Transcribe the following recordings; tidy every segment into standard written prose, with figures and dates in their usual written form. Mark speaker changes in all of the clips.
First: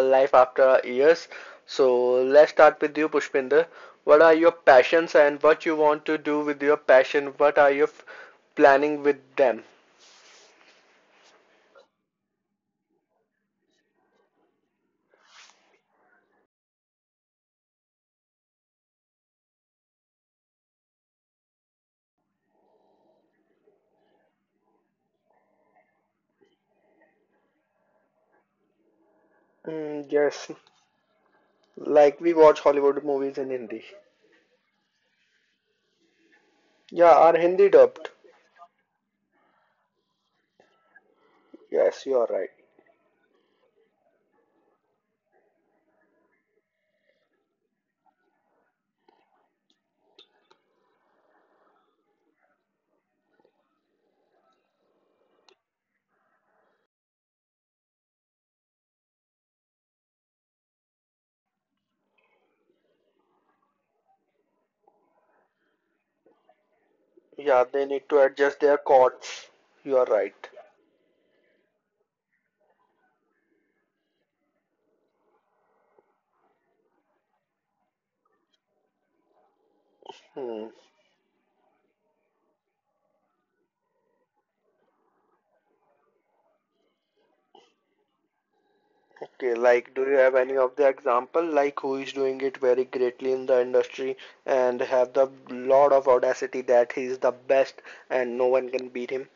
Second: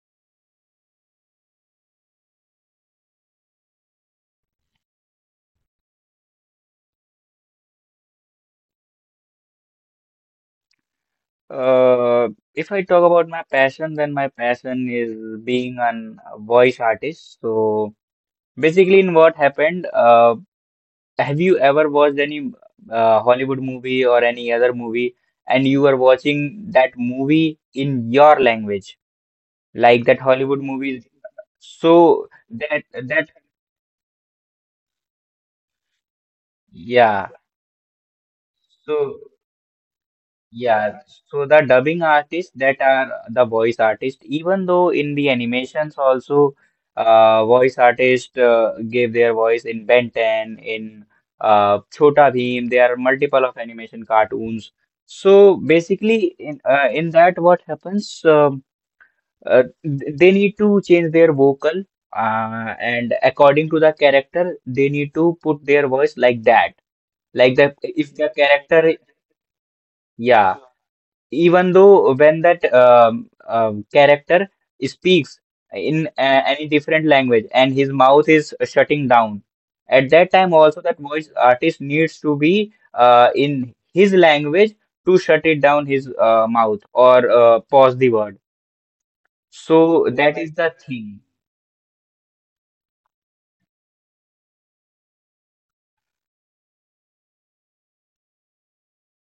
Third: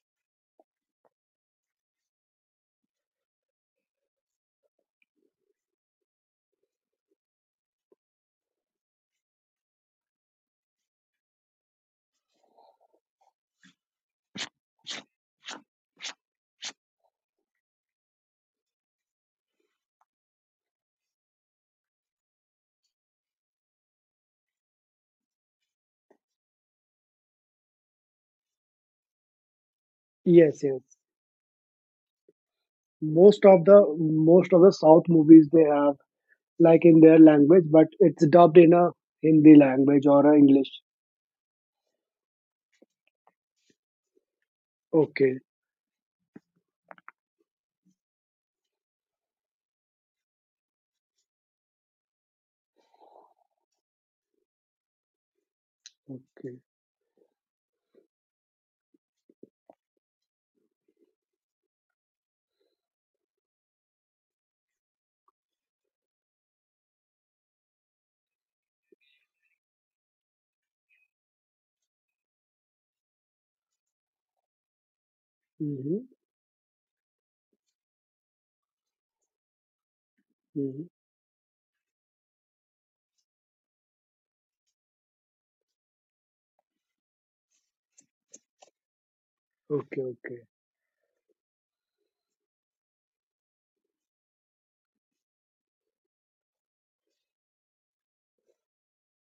Speaker 1: life after years. So, let's start with you, Pushpinder. What are your passions and what you want to do with your passion? What are you planning with them?
Speaker 2: Uh, if I talk about my passion, then my passion is being an a voice artist. So basically, have you ever watched any Hollywood movie or any other movie, and you were watching that movie in your language, like
Speaker 1: Mm,
Speaker 2: that
Speaker 1: yes,
Speaker 2: Hollywood
Speaker 3: Yes, yes.
Speaker 2: movie?
Speaker 1: like
Speaker 2: So
Speaker 1: we watch
Speaker 2: that
Speaker 1: Hollywood
Speaker 2: that,
Speaker 1: movies
Speaker 3: Most
Speaker 1: in
Speaker 3: of
Speaker 1: Hindi.
Speaker 3: the most of the South movies they have, like, in
Speaker 1: Yeah,
Speaker 3: their
Speaker 2: yeah.
Speaker 1: are
Speaker 3: language,
Speaker 1: Hindi
Speaker 3: but
Speaker 1: dubbed.
Speaker 3: it's dubbed in a
Speaker 2: So
Speaker 3: Hindi language or a English.
Speaker 2: Yeah, so the dubbing
Speaker 1: Yes, you are right.
Speaker 2: artists that are the voice artist, even though in the
Speaker 3: Okay,
Speaker 2: animations also voice artists gave their voice in Ben 10, in Chhota Bheem, there are multiple of animation cartoons. So basically, in
Speaker 3: okay.
Speaker 2: uh, in that what happens, they need to change their vocal and according to the character, they need to put their voice like that. Like
Speaker 1: Yeah,
Speaker 2: the
Speaker 1: they need
Speaker 2: if
Speaker 1: to
Speaker 2: the
Speaker 1: adjust their
Speaker 2: character,
Speaker 1: chords. You are right.
Speaker 2: yeah. Even though when that character speaks in
Speaker 3: Mm-hmm,
Speaker 2: any different language and his mouth is shutting down, at that time
Speaker 1: Hmm.
Speaker 2: also
Speaker 3: mm-hmm.
Speaker 2: that voice artist needs to be in his language to shut it down his mouth or pause the word.
Speaker 1: Okay, like,
Speaker 3: Okay,
Speaker 1: do
Speaker 2: So
Speaker 1: you have
Speaker 2: that
Speaker 3: okay.
Speaker 2: is
Speaker 1: any
Speaker 2: the
Speaker 1: of the
Speaker 2: thing.
Speaker 1: example, like who is doing it very greatly in the industry and have the lot of audacity that he is the best and no one can beat him?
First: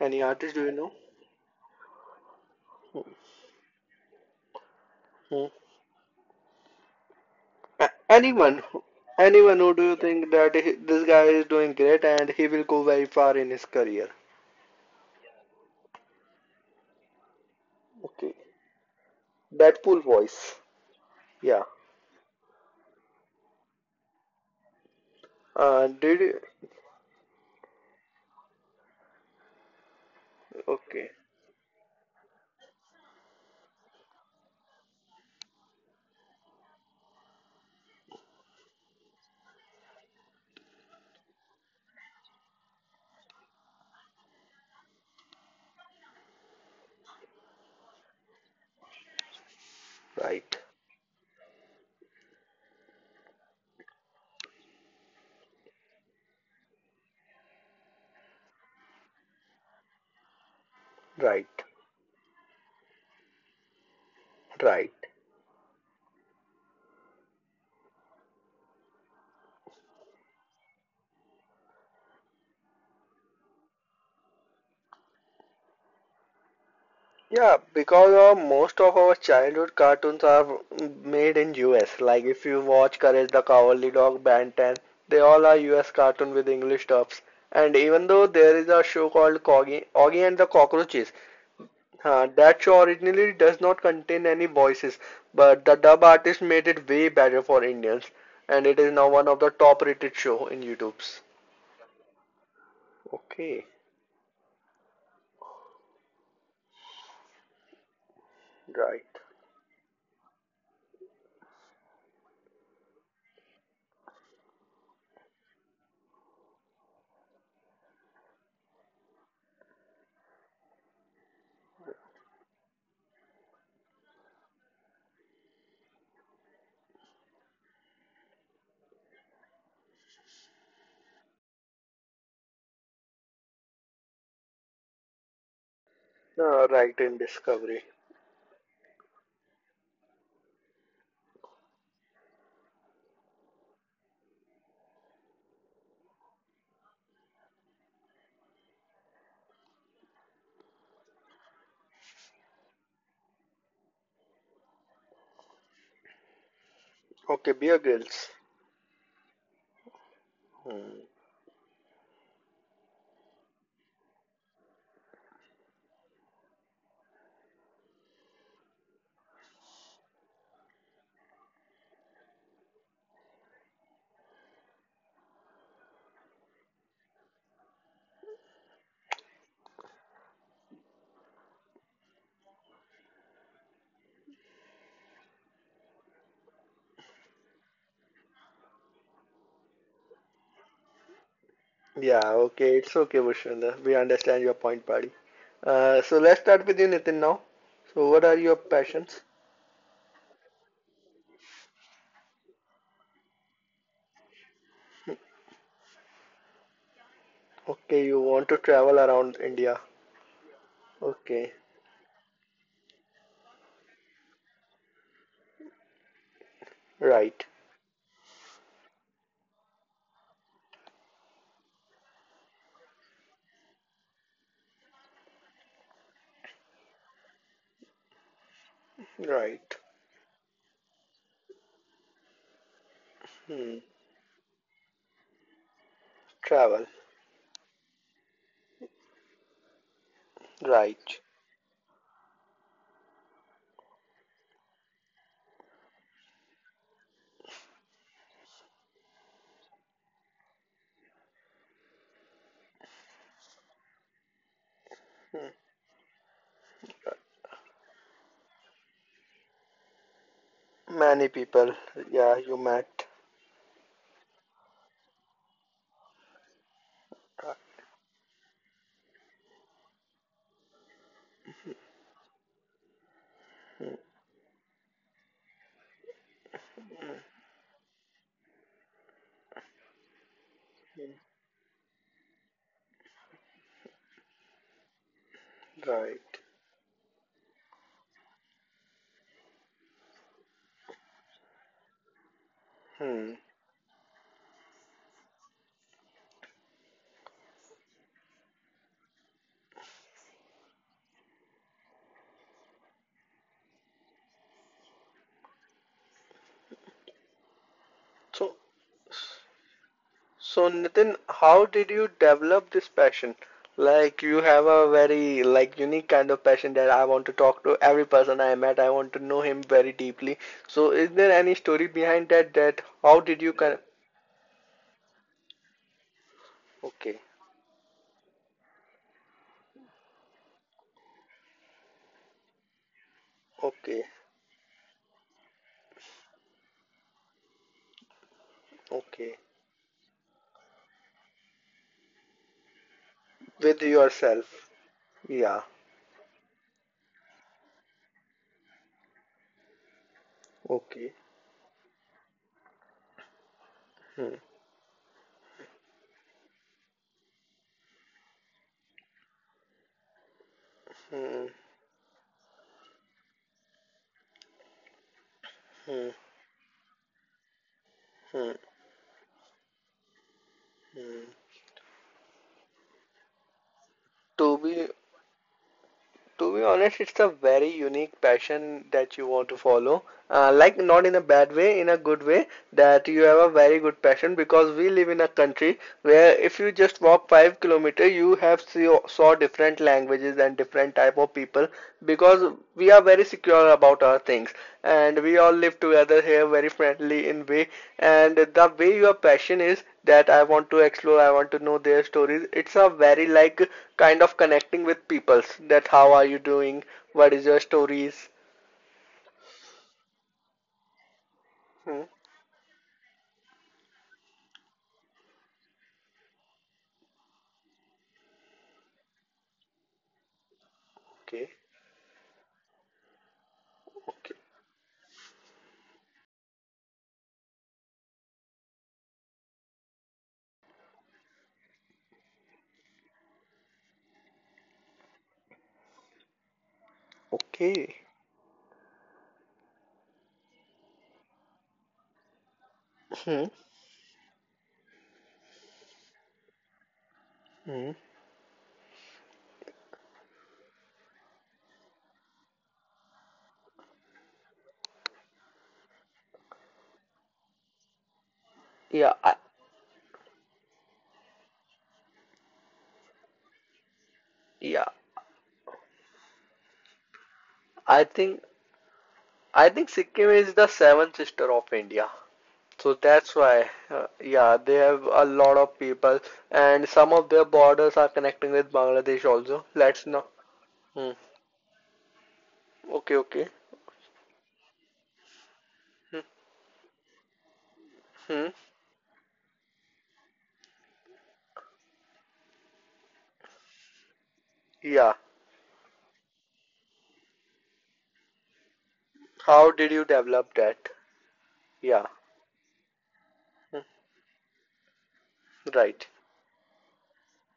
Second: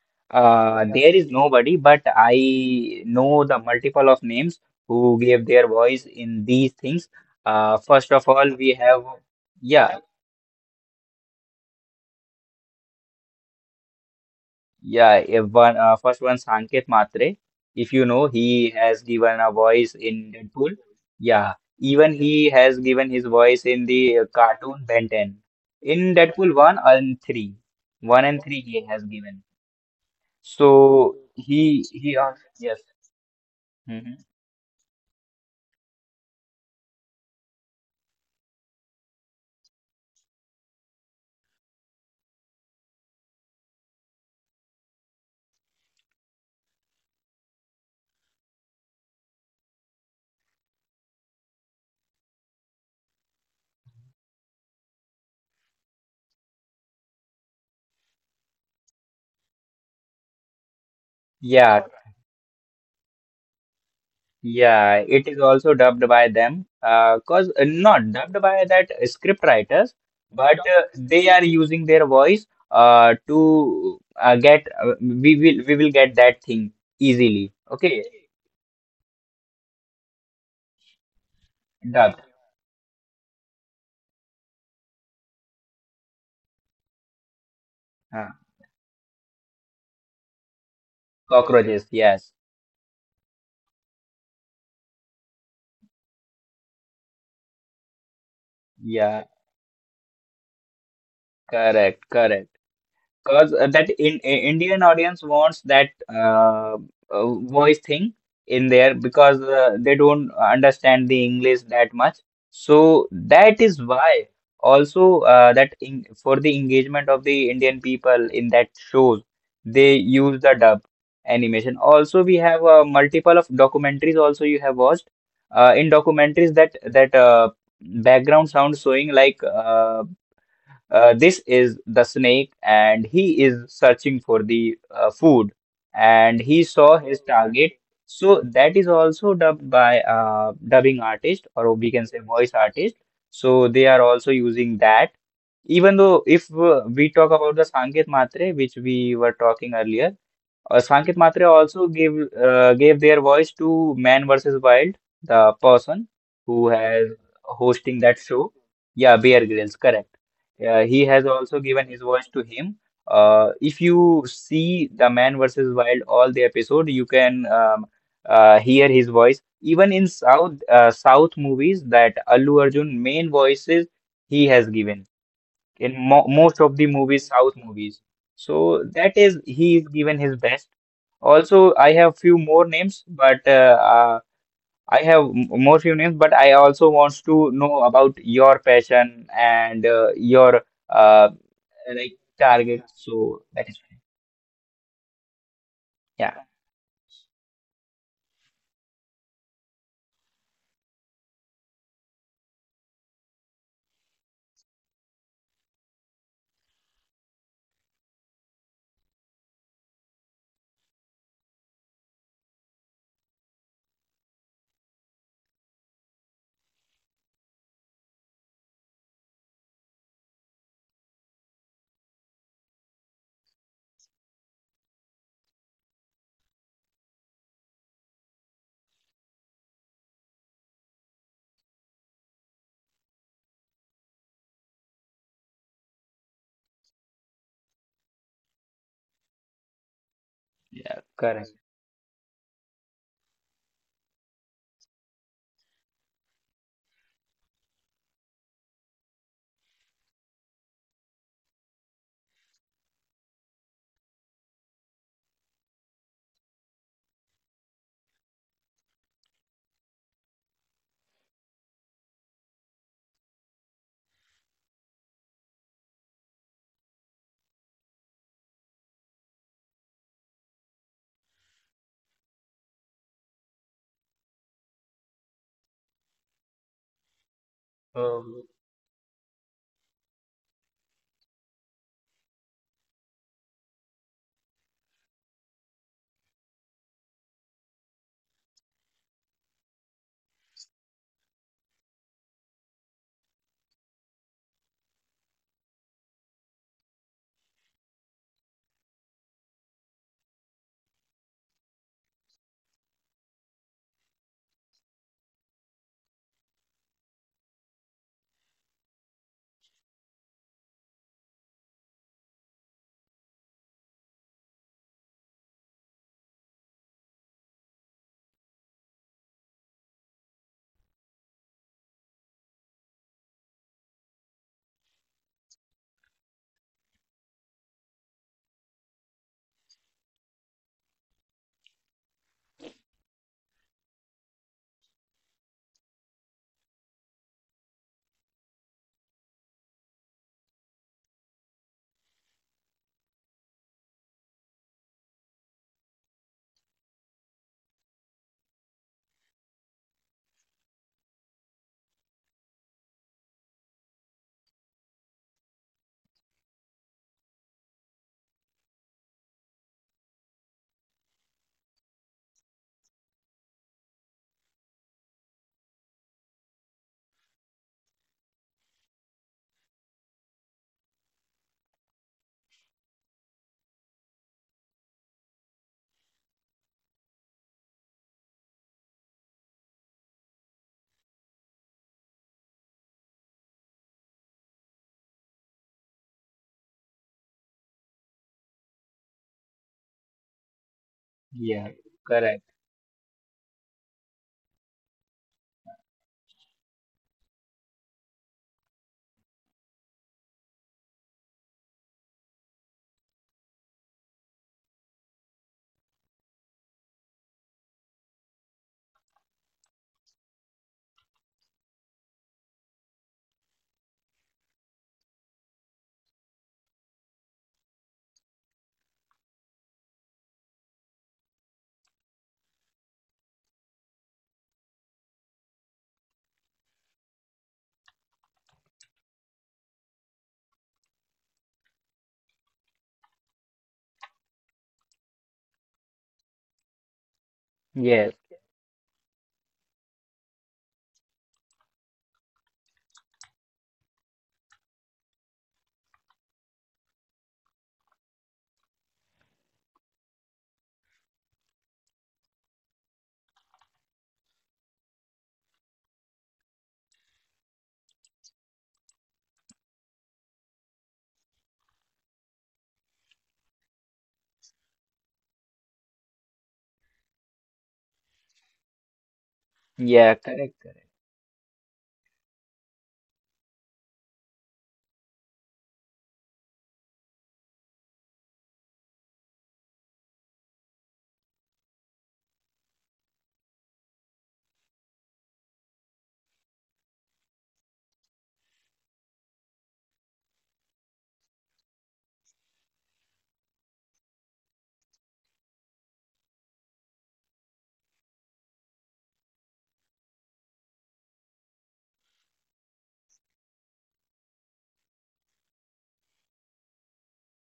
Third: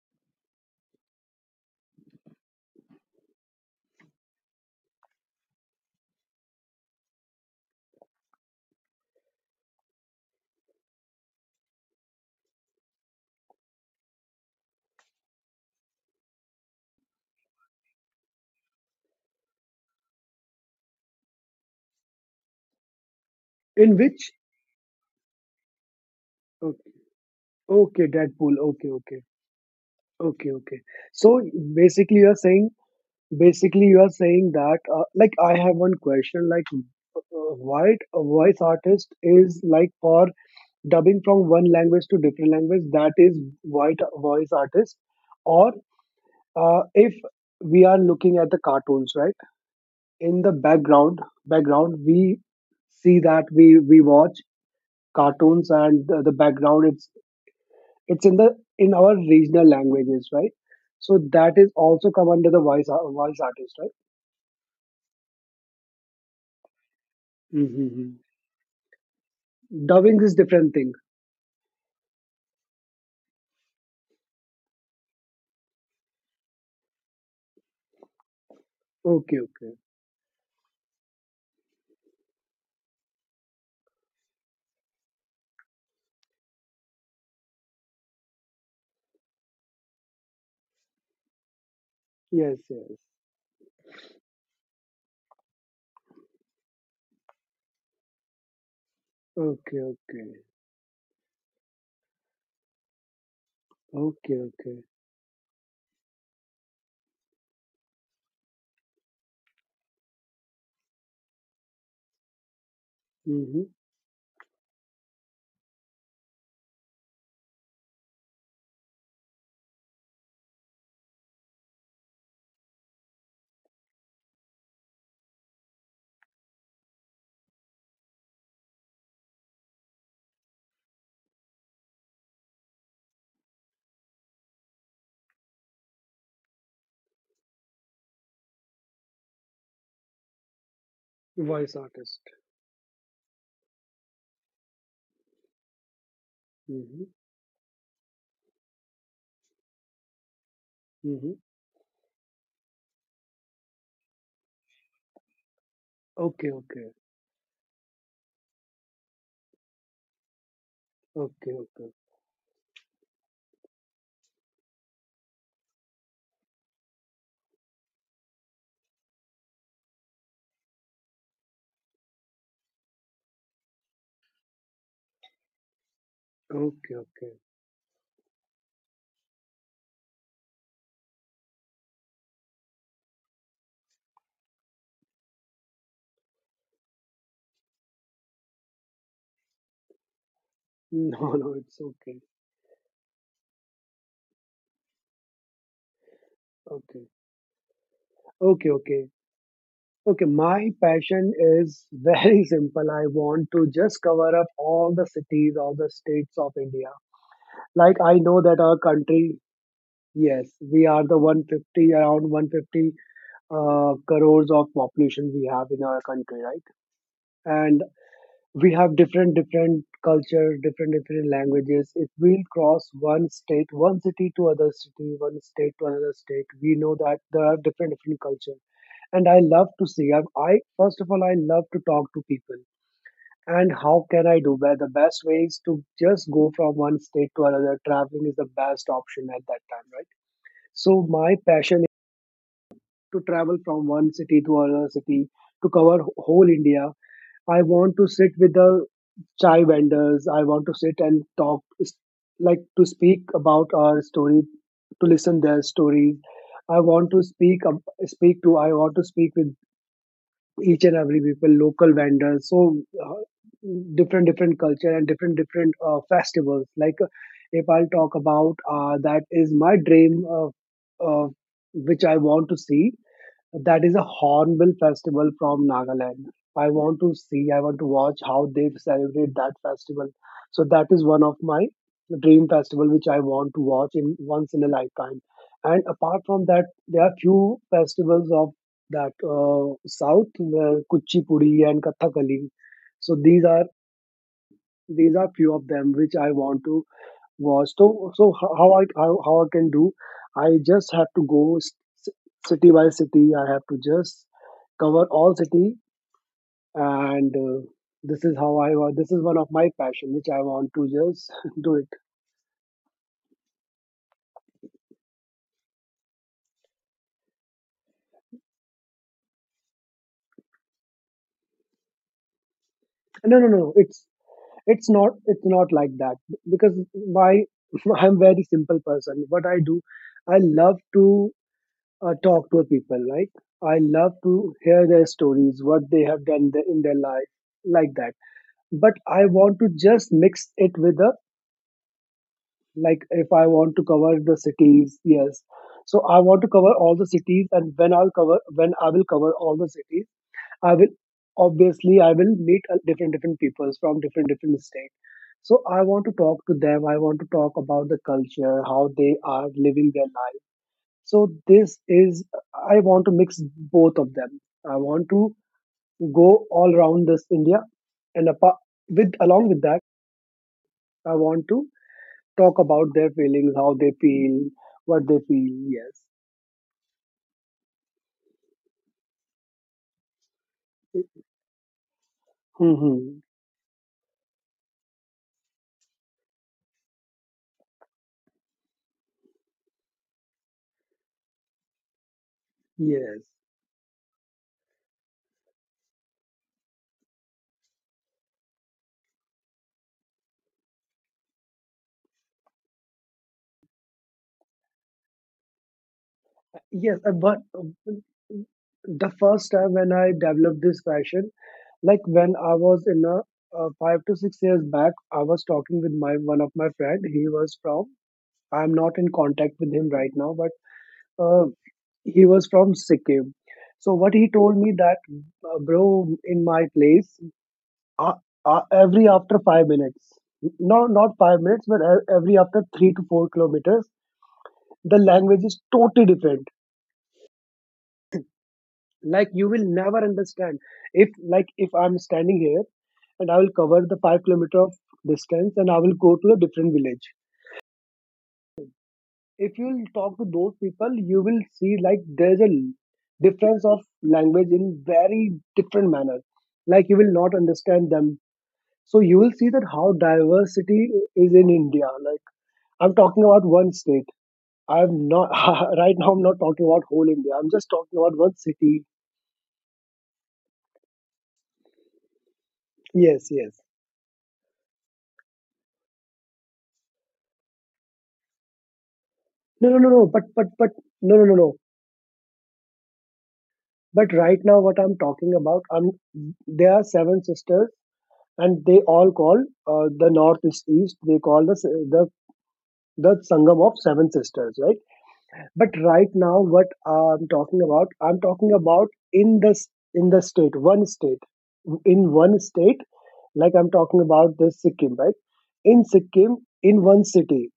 Speaker 1: Any artist do you know?
Speaker 2: There is nobody, but I know the multiple of names who gave
Speaker 1: Hmm.
Speaker 2: their voice in these things. First of all,
Speaker 1: Anyone,
Speaker 2: we have,
Speaker 1: anyone who do you
Speaker 2: yeah.
Speaker 1: think that he, this guy is doing great and he will go very far in his career?
Speaker 2: Yeah, if one first one Sanket Matre. If you know,
Speaker 1: Okay,
Speaker 2: he has given a voice
Speaker 1: Deadpool
Speaker 2: in
Speaker 1: voice.
Speaker 2: Deadpool. Yeah,
Speaker 1: Yeah.
Speaker 2: even he has given his voice in
Speaker 3: In
Speaker 2: the
Speaker 3: which?
Speaker 2: cartoon Ben 10. In
Speaker 1: Did you?
Speaker 2: Deadpool 1
Speaker 3: Okay,
Speaker 2: and 3.
Speaker 3: okay,
Speaker 2: 1 and
Speaker 3: Deadpool.
Speaker 2: 3
Speaker 3: Okay,
Speaker 2: he has
Speaker 3: okay,
Speaker 2: given.
Speaker 3: okay, okay.
Speaker 1: Okay.
Speaker 2: So
Speaker 3: So,
Speaker 2: he
Speaker 3: basically,
Speaker 2: he
Speaker 3: you are
Speaker 2: al-
Speaker 3: saying
Speaker 2: yes.
Speaker 3: basically you are
Speaker 2: Hmm.
Speaker 3: saying that, like, I have one question, like, why voice artist is like for dubbing from one language to different language, that is white voice artist, or if we are looking at the cartoons, right? In the
Speaker 1: Right.
Speaker 3: background we see that we watch cartoons, and the background, it's in the in our regional languages, right? So
Speaker 1: Right.
Speaker 3: that is
Speaker 2: Yeah,
Speaker 3: also come under the voice artist, right?
Speaker 1: Right.
Speaker 2: yeah, it is also dubbed by them, cause
Speaker 3: Mm-hmm.
Speaker 2: not dubbed by that script writers,
Speaker 3: Dubbing is
Speaker 2: but
Speaker 3: different thing.
Speaker 2: they are using their voice to get we will get that thing
Speaker 1: Yeah,
Speaker 2: easily. Okay,
Speaker 1: because of most of our
Speaker 3: Okay,
Speaker 1: childhood
Speaker 3: okay,
Speaker 1: cartoons are made in US. Like
Speaker 2: dubbed.
Speaker 1: if you watch Courage the Cowardly Dog, Ben 10, they all are US cartoon with English dubs. And even though
Speaker 2: Uh,
Speaker 1: there is a show called Corgi, Augie and the Cockroaches,
Speaker 2: Cockroaches. Yes.
Speaker 3: yes,
Speaker 1: that show
Speaker 3: yes,
Speaker 1: originally does not contain any voices, but the dub artist made it way better for Indians, and it is now
Speaker 2: Yeah.
Speaker 1: one of the top
Speaker 3: okay,
Speaker 1: rated
Speaker 3: okay,
Speaker 1: show in YouTube's.
Speaker 2: Correct. Correct. Because
Speaker 1: Okay,
Speaker 2: that
Speaker 3: okay, okay.
Speaker 2: Indian audience wants that uh, voice thing in there
Speaker 1: right.
Speaker 2: because they don't understand the English that much. So that
Speaker 3: Mm-hmm.
Speaker 2: is why also, for the engagement of the Indian people in that shows, they use the dub animation. Also, we have multiple of documentaries also you have watched. In documentaries that that background sound showing like this is the snake, and he is searching for the food, and he
Speaker 1: Right
Speaker 2: saw
Speaker 1: in
Speaker 2: his target.
Speaker 1: Discovery.
Speaker 2: So that is also dubbed by dubbing artist,
Speaker 3: Voice
Speaker 2: or we can
Speaker 3: artist.
Speaker 2: say voice artist. So they are also using that. Even though if
Speaker 3: Mhm,
Speaker 2: we talk about the Sanket Matre, which we were talking earlier, Sankit
Speaker 3: mhm.
Speaker 2: Matre also gave their voice to Man vs. Wild, the person
Speaker 3: Okay,
Speaker 2: who
Speaker 3: okay,
Speaker 2: has
Speaker 1: Okay, Beer
Speaker 2: hosting that
Speaker 1: Grylls.
Speaker 2: show. Yeah, Bear Grylls, correct.
Speaker 1: Hmm.
Speaker 2: He has
Speaker 3: okay,
Speaker 2: also
Speaker 3: okay,
Speaker 2: given his voice to him. If you see the Man vs. Wild all the episode, you can hear his voice. Even in South South movies, that Allu Arjun main voices he has given in mo most of the
Speaker 3: okay,
Speaker 2: movies,
Speaker 3: okay.
Speaker 2: South movies. So that is he is given his best. Also, I have few more names, but I have more few names, but I also wants to know about your passion and your uh,
Speaker 3: No, no, it's
Speaker 2: like
Speaker 3: okay,
Speaker 1: Yeah, okay,
Speaker 2: target.
Speaker 1: it's okay,
Speaker 2: So that
Speaker 1: Bhushanda.
Speaker 2: is
Speaker 1: We
Speaker 2: fine.
Speaker 1: understand your point, buddy. So, let's
Speaker 2: Yeah,
Speaker 1: start with you,
Speaker 3: okay,
Speaker 1: Nitin, now. So, what are your
Speaker 3: okay, okay,
Speaker 1: passions?
Speaker 3: okay. My passion is very simple. I want to just cover up all the cities, all the states of India. Like
Speaker 1: Okay,
Speaker 3: I
Speaker 1: you
Speaker 3: know
Speaker 1: want to
Speaker 3: that our
Speaker 1: travel around
Speaker 3: country,
Speaker 1: India.
Speaker 3: yes, we are the
Speaker 1: Okay,
Speaker 3: 150, around 150, crores of population we have in our country,
Speaker 1: right,
Speaker 3: right? And we have different different culture, different different languages. If we'll cross one state, one city to other city, one state to another state, we know that there are different different culture. And I love
Speaker 1: right.
Speaker 3: to see, I, first of all, I love to talk to people. And
Speaker 1: Hmm.
Speaker 3: how can I do that? The best way is to just go from
Speaker 1: Travel,
Speaker 3: one state to another. Traveling is the best option at that time, right?
Speaker 2: yeah,
Speaker 3: So
Speaker 1: right.
Speaker 3: my
Speaker 2: correct.
Speaker 3: passion is to travel from one city to another city, to cover whole India. I want to sit with the chai vendors. I want to sit and talk, like, to speak about our story, to listen
Speaker 1: Hmm.
Speaker 3: their stories. I want to speak to. I want to speak with each and every
Speaker 1: Many
Speaker 3: people,
Speaker 1: people,
Speaker 3: local
Speaker 1: yeah,
Speaker 3: vendors.
Speaker 1: you
Speaker 3: So
Speaker 1: met.
Speaker 3: uh, different, different culture and different, different festivals. Like, if I'll talk about, that is my dream of, uh, which I want to see. That
Speaker 1: Hmm.
Speaker 3: is a Hornbill Festival from Nagaland. I want to see, I want to watch
Speaker 2: Um,
Speaker 3: how they celebrate that festival. So that is
Speaker 1: Hmm,
Speaker 3: one of my dream festival which I want to watch, in once in a lifetime. And
Speaker 1: right.
Speaker 3: apart from that, there are few festivals of that South, Kuchipudi and Kathakali. So
Speaker 1: Hmm.
Speaker 3: these are few of them which I want to. Was so so how I can do. I just have to go s- city by city. I have to just cover all city. And this is how
Speaker 1: So,
Speaker 3: I wa- this is one of my passion which I want to
Speaker 1: Nitin,
Speaker 3: just
Speaker 1: how
Speaker 3: do it.
Speaker 1: did you develop this passion? Like you have a very like unique kind of passion that I want to talk to every person I met. I want to know him very deeply. So is there any story behind that, that how
Speaker 3: No,
Speaker 1: did
Speaker 3: no,
Speaker 1: you
Speaker 3: no, no.
Speaker 1: kind.
Speaker 3: It's not like that because
Speaker 1: Okay,
Speaker 3: my I'm very simple person. What I do, I love to talk to people, right? I
Speaker 1: okay,
Speaker 3: love to hear their stories, what they have done in their life, like that. But I
Speaker 1: okay.
Speaker 3: want to just mix it with the, like, if I want
Speaker 1: With
Speaker 3: to cover the
Speaker 1: yourself.
Speaker 3: cities, yes.
Speaker 1: Yeah.
Speaker 3: So I want to cover all the cities, and when I will cover all the cities, I will
Speaker 1: Okay.
Speaker 3: obviously I will meet different different peoples from different
Speaker 1: Hmm.
Speaker 3: different states. So I want to talk to them. I want to talk about the culture, how they are living their life. So
Speaker 1: Hmm.
Speaker 3: this is I want to mix both of them. I want to
Speaker 1: Hmm.
Speaker 3: go all around this India, and
Speaker 1: Hmm.
Speaker 3: apart with along with that, I
Speaker 1: Hmm.
Speaker 3: want to talk about their feelings, how they feel,
Speaker 1: To be
Speaker 3: what they feel. Yes.
Speaker 1: To be honest, it's a very unique passion that you want to follow. Like, not in a bad way, in a good way, that
Speaker 3: Hmm.
Speaker 1: you have a very good passion, because we live in a country where if you just walk 5 kilometer, you have see saw different languages and different type of people,
Speaker 2: yeah, correct.
Speaker 1: because we are
Speaker 3: Yes.
Speaker 1: very secure about our things, and we all live together here very friendly in way. And the way your passion is that I want to explore, I want to know their stories. It's a very like kind of connecting with people's, that how are you doing,
Speaker 3: Yes. uh,
Speaker 1: what
Speaker 3: But
Speaker 1: is your
Speaker 3: uh,
Speaker 1: stories.
Speaker 3: the first time when I developed this passion, like
Speaker 1: Hmm.
Speaker 3: when I was in a, 5 to 6 years back, I was talking with my one of my friend. He was from. I'm not in contact with him right now, but uh,
Speaker 1: Okay.
Speaker 3: he was from Sikkim. So what he
Speaker 1: Okay.
Speaker 3: told me that, bro, in my place, uh, every after 5 minutes, no, not 5 minutes, but every after 3 to 4 kilometers, the language is totally different.
Speaker 1: Okay.
Speaker 2: Yes,
Speaker 3: Like you will never understand. If, like, if I'm standing here and I
Speaker 1: Hmm.
Speaker 3: will cover the 5 kilometer of distance and I will go to a different village,
Speaker 1: Hmm.
Speaker 3: if you'll talk to those people, you will see, like, there's a difference of language in very different manner, like, you will not understand them. So
Speaker 1: Yeah.
Speaker 3: you will see that how diversity is in India. Like, I'm talking about one state.
Speaker 1: Yeah.
Speaker 3: I'm not right now. I'm not talking about whole India. I'm just talking
Speaker 1: I
Speaker 3: about one
Speaker 1: think
Speaker 3: city.
Speaker 1: I think
Speaker 2: yeah,
Speaker 1: Sikkim is
Speaker 2: correct.
Speaker 1: the seventh sister of India. So
Speaker 3: Yes,
Speaker 1: that's
Speaker 3: yes.
Speaker 1: why, yeah, they have a lot of people, and some of their borders are connecting with Bangladesh also.
Speaker 3: No, no, no, no.
Speaker 1: Let's know.
Speaker 3: But
Speaker 1: Hmm.
Speaker 3: no, no, no, no.
Speaker 1: Okay, okay.
Speaker 3: But right now, what I'm talking about, I'm
Speaker 1: Hmm.
Speaker 3: there are seven sisters,
Speaker 1: Hmm.
Speaker 3: and they all call, the north is east. They call the s- the Sangam of seven sisters, right?
Speaker 1: Yeah,
Speaker 3: But right now, what I'm talking about in
Speaker 1: how did you
Speaker 3: in the
Speaker 1: develop
Speaker 3: state,
Speaker 1: that?
Speaker 3: one state,
Speaker 1: Yeah,
Speaker 3: in one state. Like, I'm
Speaker 1: hmm,
Speaker 3: talking about this Sikkim, right? In
Speaker 1: right.
Speaker 3: Sikkim, in one city,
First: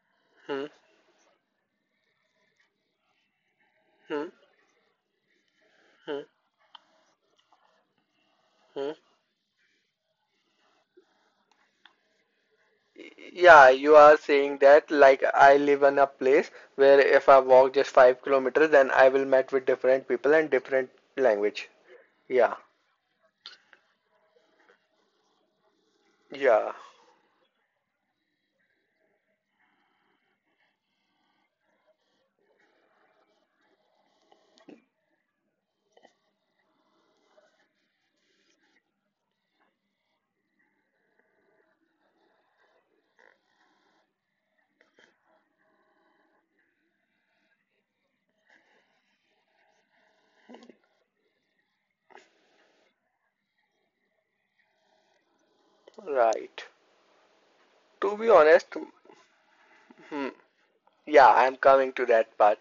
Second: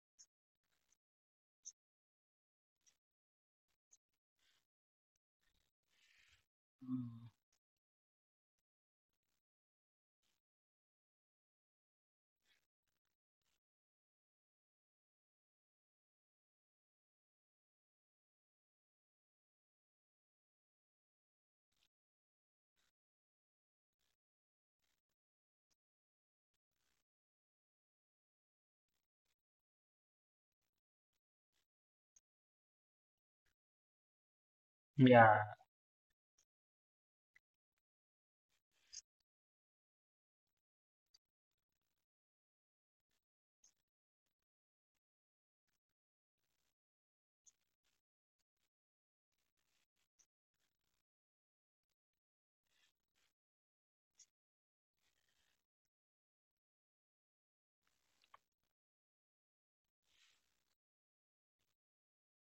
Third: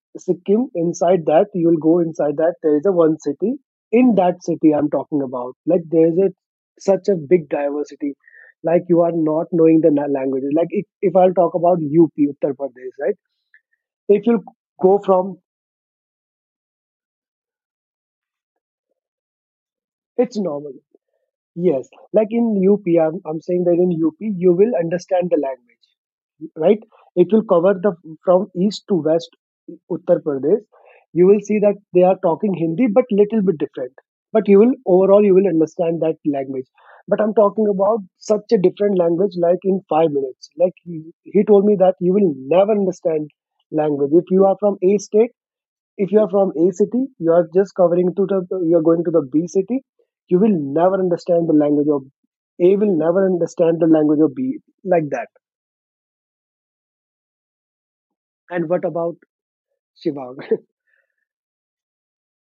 Speaker 1: Hmm.
Speaker 3: Sikkim. Inside that, you'll go inside that. There is a one city. In
Speaker 1: Hmm.
Speaker 3: that city, I'm talking about. Like there is
Speaker 1: Hmm.
Speaker 3: a such a
Speaker 2: Mm,
Speaker 3: big diversity. Like
Speaker 1: Hmm.
Speaker 3: you are not knowing the languages. Like, if I'll talk about UP, Uttar Pradesh, right?
Speaker 1: Yeah, you are
Speaker 3: If you
Speaker 1: saying that
Speaker 3: go
Speaker 1: like
Speaker 3: from,
Speaker 1: I live in a place where if I walk just 5 kilometers, then I will met with different people
Speaker 3: it's
Speaker 1: and
Speaker 3: normal.
Speaker 1: different language.
Speaker 3: Yes, like
Speaker 1: Yeah,
Speaker 3: in UP, I'm saying that in UP, you will understand the language,
Speaker 1: yeah,
Speaker 3: right? It will cover the from east to west Uttar Pradesh. You will see that they are talking Hindi, but little bit different. But you will overall you will
Speaker 2: Yeah,
Speaker 3: understand that language. But I'm talking about such a different language, like in 5 minutes. Like he told me that you will never understand language if you are from A state. If you are from a city, you are just covering to the, you are going to the B city. You will never understand the language of A, will never understand the language of B, like that.
Speaker 1: right. To be
Speaker 3: And
Speaker 1: honest,
Speaker 3: what about
Speaker 1: hmm,
Speaker 3: Shivang?
Speaker 1: yeah, I'm coming to that part.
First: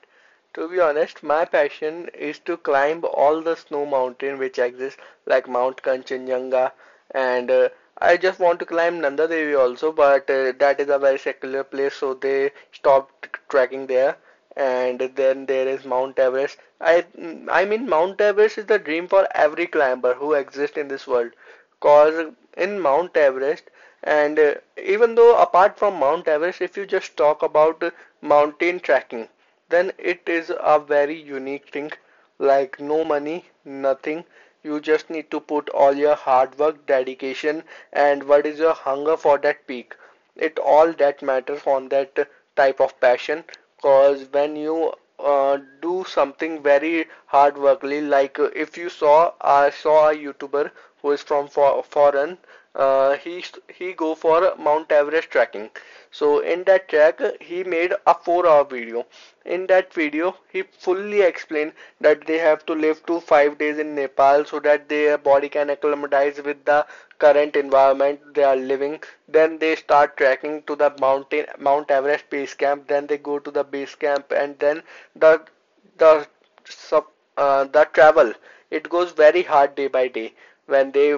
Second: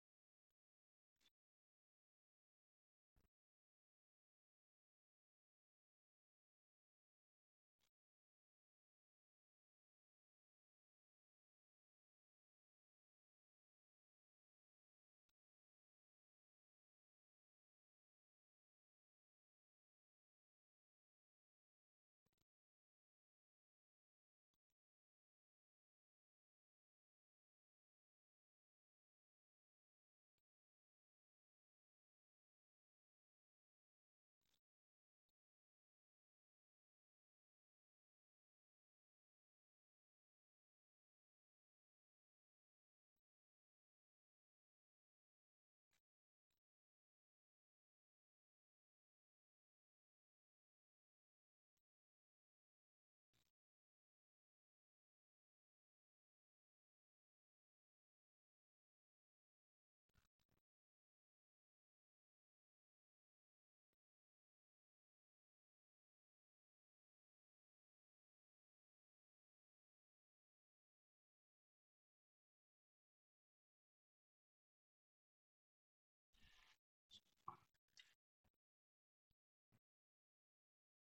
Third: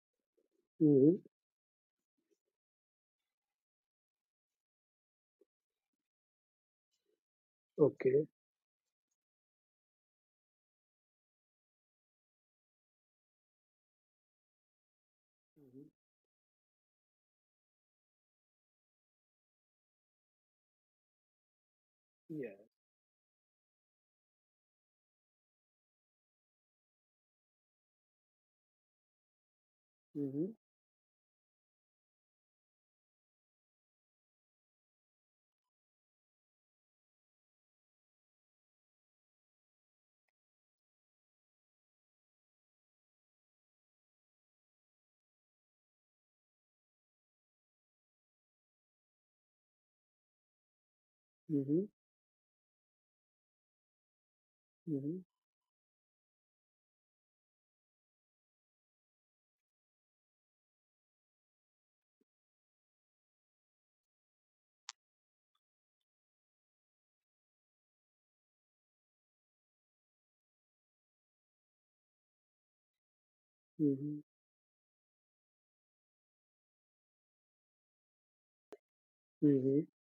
Speaker 1: To be
Speaker 3: Hmm.
Speaker 1: honest, my passion is to climb all the snow mountain which exist, like Mount Kanchenjunga, and I
Speaker 3: Okay.
Speaker 1: just want to climb Nanda Devi also, but that is a very secular place, so they stopped trekking there. And then there is
Speaker 3: Mhm.
Speaker 1: Mount Everest. I mean Mount Everest is the dream for every climber who exists in this world. Cause in
Speaker 3: Yeah.
Speaker 1: Mount Everest, and even though apart from Mount Everest, if you just talk about mountain trekking, then it is a
Speaker 3: Hmm,
Speaker 1: very unique thing. Like no money, nothing. You just need to put all your hard work, dedication, and what is your hunger for that peak. It all that matters on that type of passion. Cause when you do something very hard workly, like if you saw, I saw a YouTuber who is from for
Speaker 3: hmm,
Speaker 1: foreign.
Speaker 3: hmm,
Speaker 1: uh, he he go for Mount Everest trekking. So in that track, he made a 4-hour video. In that video, he fully explained that they have to live to 5 days in Nepal so that their body can acclimatize with the current environment they are living. Then they start trekking to the mountain Mount Everest base camp. Then they go to the base camp, and then
Speaker 3: hmm,
Speaker 1: the the sub the travel, it goes very hard day by day,
Speaker 3: hmm,
Speaker 1: when
Speaker 3: hmm,
Speaker 1: they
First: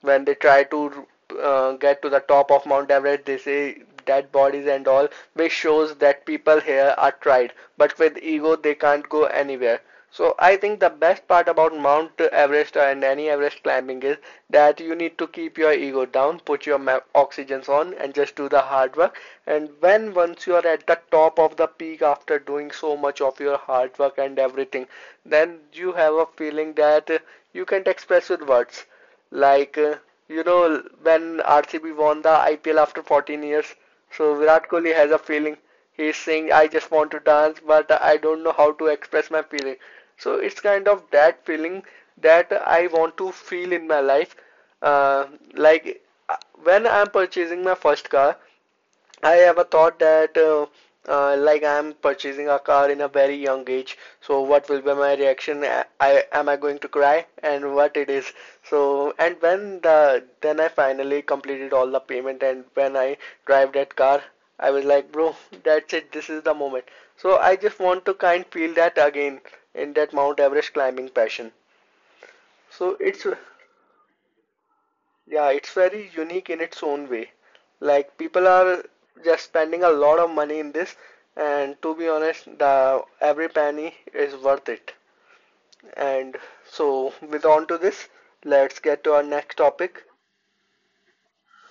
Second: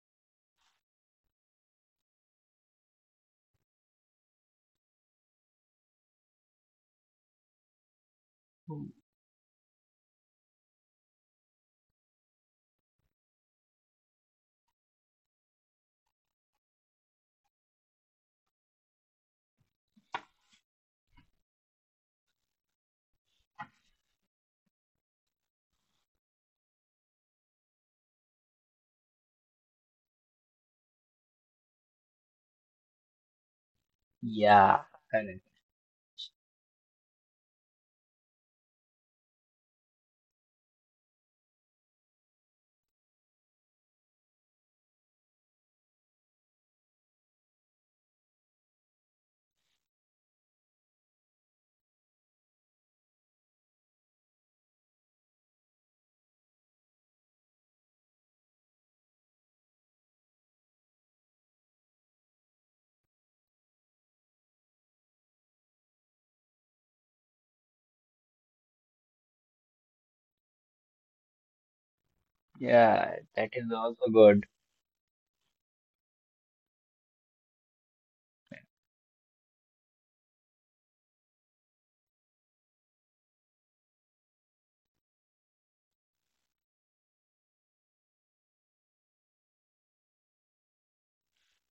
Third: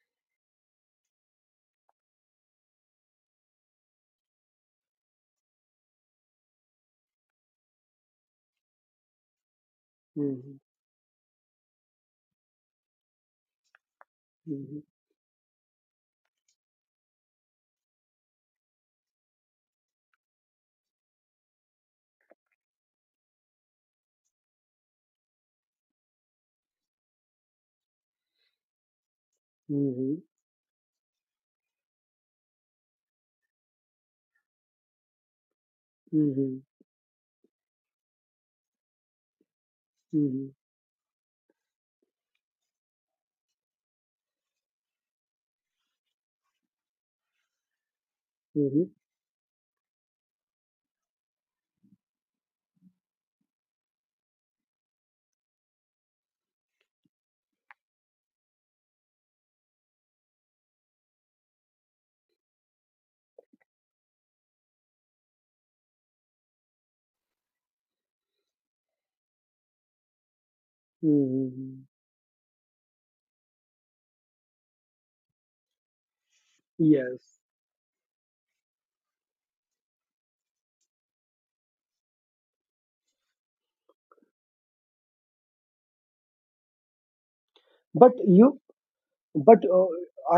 Speaker 1: when they try to get to the top of Mount Everest, they say dead bodies and all, which shows that people here are tried, but with ego they can't go anywhere. So I
Speaker 3: hmm,
Speaker 1: think the best part about Mount Everest, and any Everest climbing, is that you
Speaker 3: hmm,
Speaker 1: need to keep your ego down, put your oxygens on, and just do the hard work. And when once you are at the top of the peak after doing so much of your hard work and everything, then you have a feeling that you can't express with words, like,
Speaker 3: hmm,
Speaker 1: when RCB won the IPL after 14 years, so Virat
Speaker 2: yeah,
Speaker 1: Kohli has a
Speaker 2: correct.
Speaker 1: feeling. He's saying, I just want to dance, but I don't know how to express my feeling. So it's kind of that feeling that I want to feel in my life. Uh, like, uh, when I'm purchasing my first car, I
Speaker 3: hmm,
Speaker 1: ever thought that like I'm purchasing a car in a very young age. So what will be my reaction? I am I going to cry? And what it is? So and when then I finally completed all the payment and when I drive that car, I was like, bro, that's it. This is the moment. So I just want to kind of feel that again in that Mount Everest climbing passion.
Speaker 3: hmm,
Speaker 1: So
Speaker 3: hmm.
Speaker 2: Yeah,
Speaker 1: it's
Speaker 2: that is also good.
Speaker 1: Yeah, it's very unique in its own way. Like people
Speaker 3: Yes.
Speaker 1: are just spending a lot of money in this, and to be honest, the every penny is worth it. And so, with on to this, let's get to our
Speaker 3: but
Speaker 1: next
Speaker 3: you
Speaker 1: topic.
Speaker 3: But uh,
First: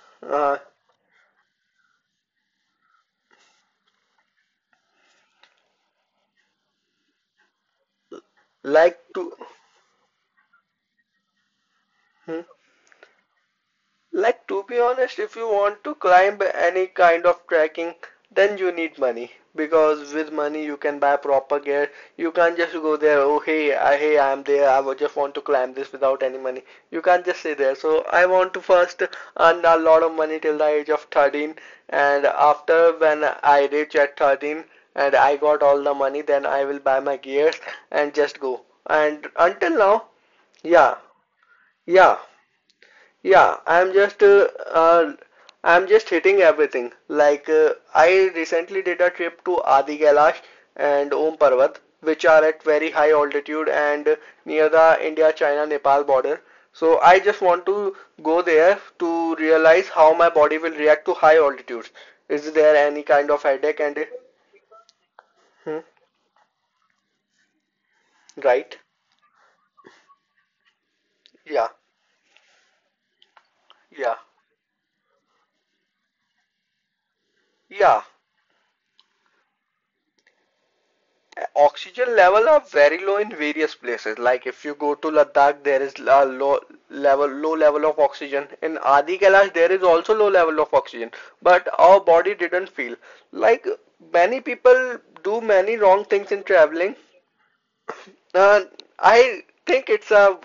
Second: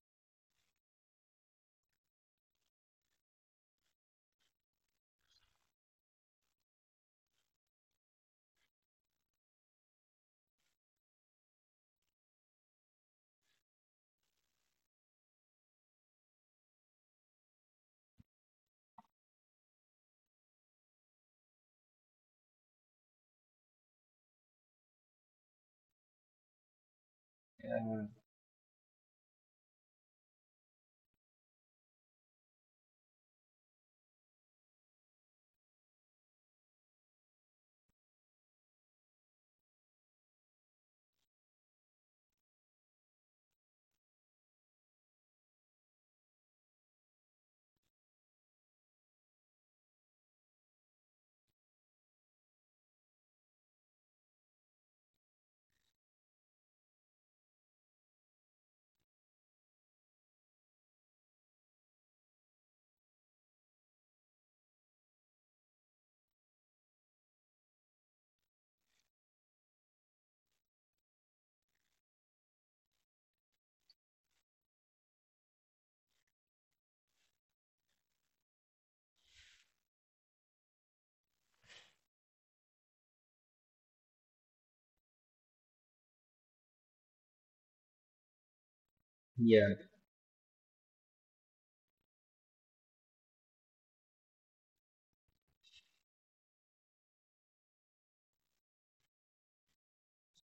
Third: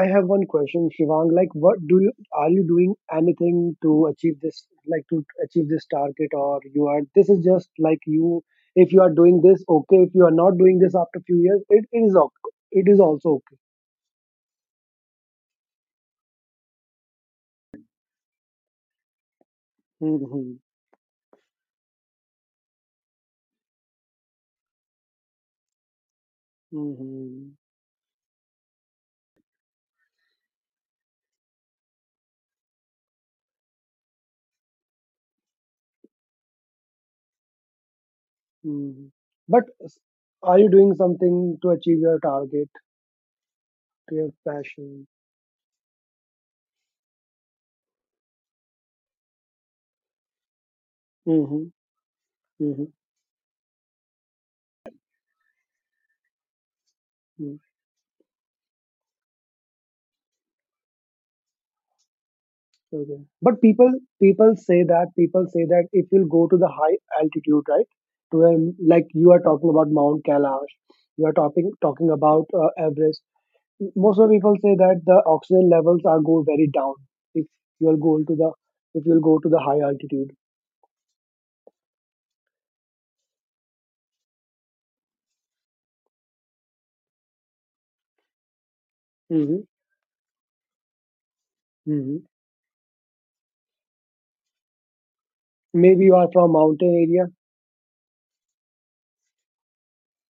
Speaker 3: I have one
Speaker 1: Uh,
Speaker 3: question, Shivang. Like, what do you are you doing anything to achieve this? Like to achieve this target, or you are this is just like you.
Speaker 1: like
Speaker 3: If you are
Speaker 1: to,
Speaker 3: doing this, okay. If you are not doing this after few years, it is
Speaker 1: hmm?
Speaker 3: okay. It is also okay.
Speaker 1: Like, to be honest, if you want to climb any kind of trekking, then you need money because with
Speaker 3: Hmm,
Speaker 1: money you can buy proper gear. You can't just go there. Oh, hey, hey, I'm there. I would just want to climb this without any money. You can't just stay
Speaker 3: hmm,
Speaker 1: there. So
Speaker 2: Uh,
Speaker 1: I want to first earn a lot of money till the age of 13, and after when I reach at 13 and I got all the money, then I will buy my gears and just go.
Speaker 3: hmm.
Speaker 1: And
Speaker 3: But
Speaker 1: until now,
Speaker 3: are you
Speaker 1: yeah,
Speaker 3: doing something to achieve
Speaker 1: yeah.
Speaker 3: your target,
Speaker 1: Yeah,
Speaker 3: to your
Speaker 1: uh,
Speaker 3: passion?
Speaker 1: I'm just hitting everything. Like I recently did a trip to Adi Kailash and Om Parvat,
Speaker 3: Hmm.
Speaker 1: which are at very
Speaker 3: Mm-hmm.
Speaker 1: high altitude and near the India-China-Nepal border. So I just want to go there to realize how my body will react to high altitudes. Is there any
Speaker 3: Okay.
Speaker 1: kind of
Speaker 3: But
Speaker 1: headache
Speaker 3: people
Speaker 1: and
Speaker 3: people say that people say
Speaker 1: hmm,
Speaker 3: that if you'll go to the high altitude, right? To,
Speaker 1: right?
Speaker 3: like, you are talking about Mount Kailash, you are
Speaker 1: Yeah,
Speaker 3: talking about Everest.
Speaker 1: yeah,
Speaker 3: Most of the people say that the oxygen levels are go very down if
Speaker 1: yeah.
Speaker 3: you'll go to the, if you'll go to the high altitude.
Speaker 1: Oxygen level are very low in various places. Like if you go to Ladakh, there is a low level of oxygen. In Adi Kailash,
Speaker 3: Hmm,
Speaker 1: there
Speaker 2: yeah.
Speaker 1: is also low level of oxygen, but our
Speaker 3: hmm.
Speaker 1: body didn't feel. Like many people do many wrong
Speaker 3: Maybe you
Speaker 1: things
Speaker 3: are
Speaker 1: in
Speaker 3: from
Speaker 1: traveling.
Speaker 3: mountain area.
Speaker 1: uh, I think it's a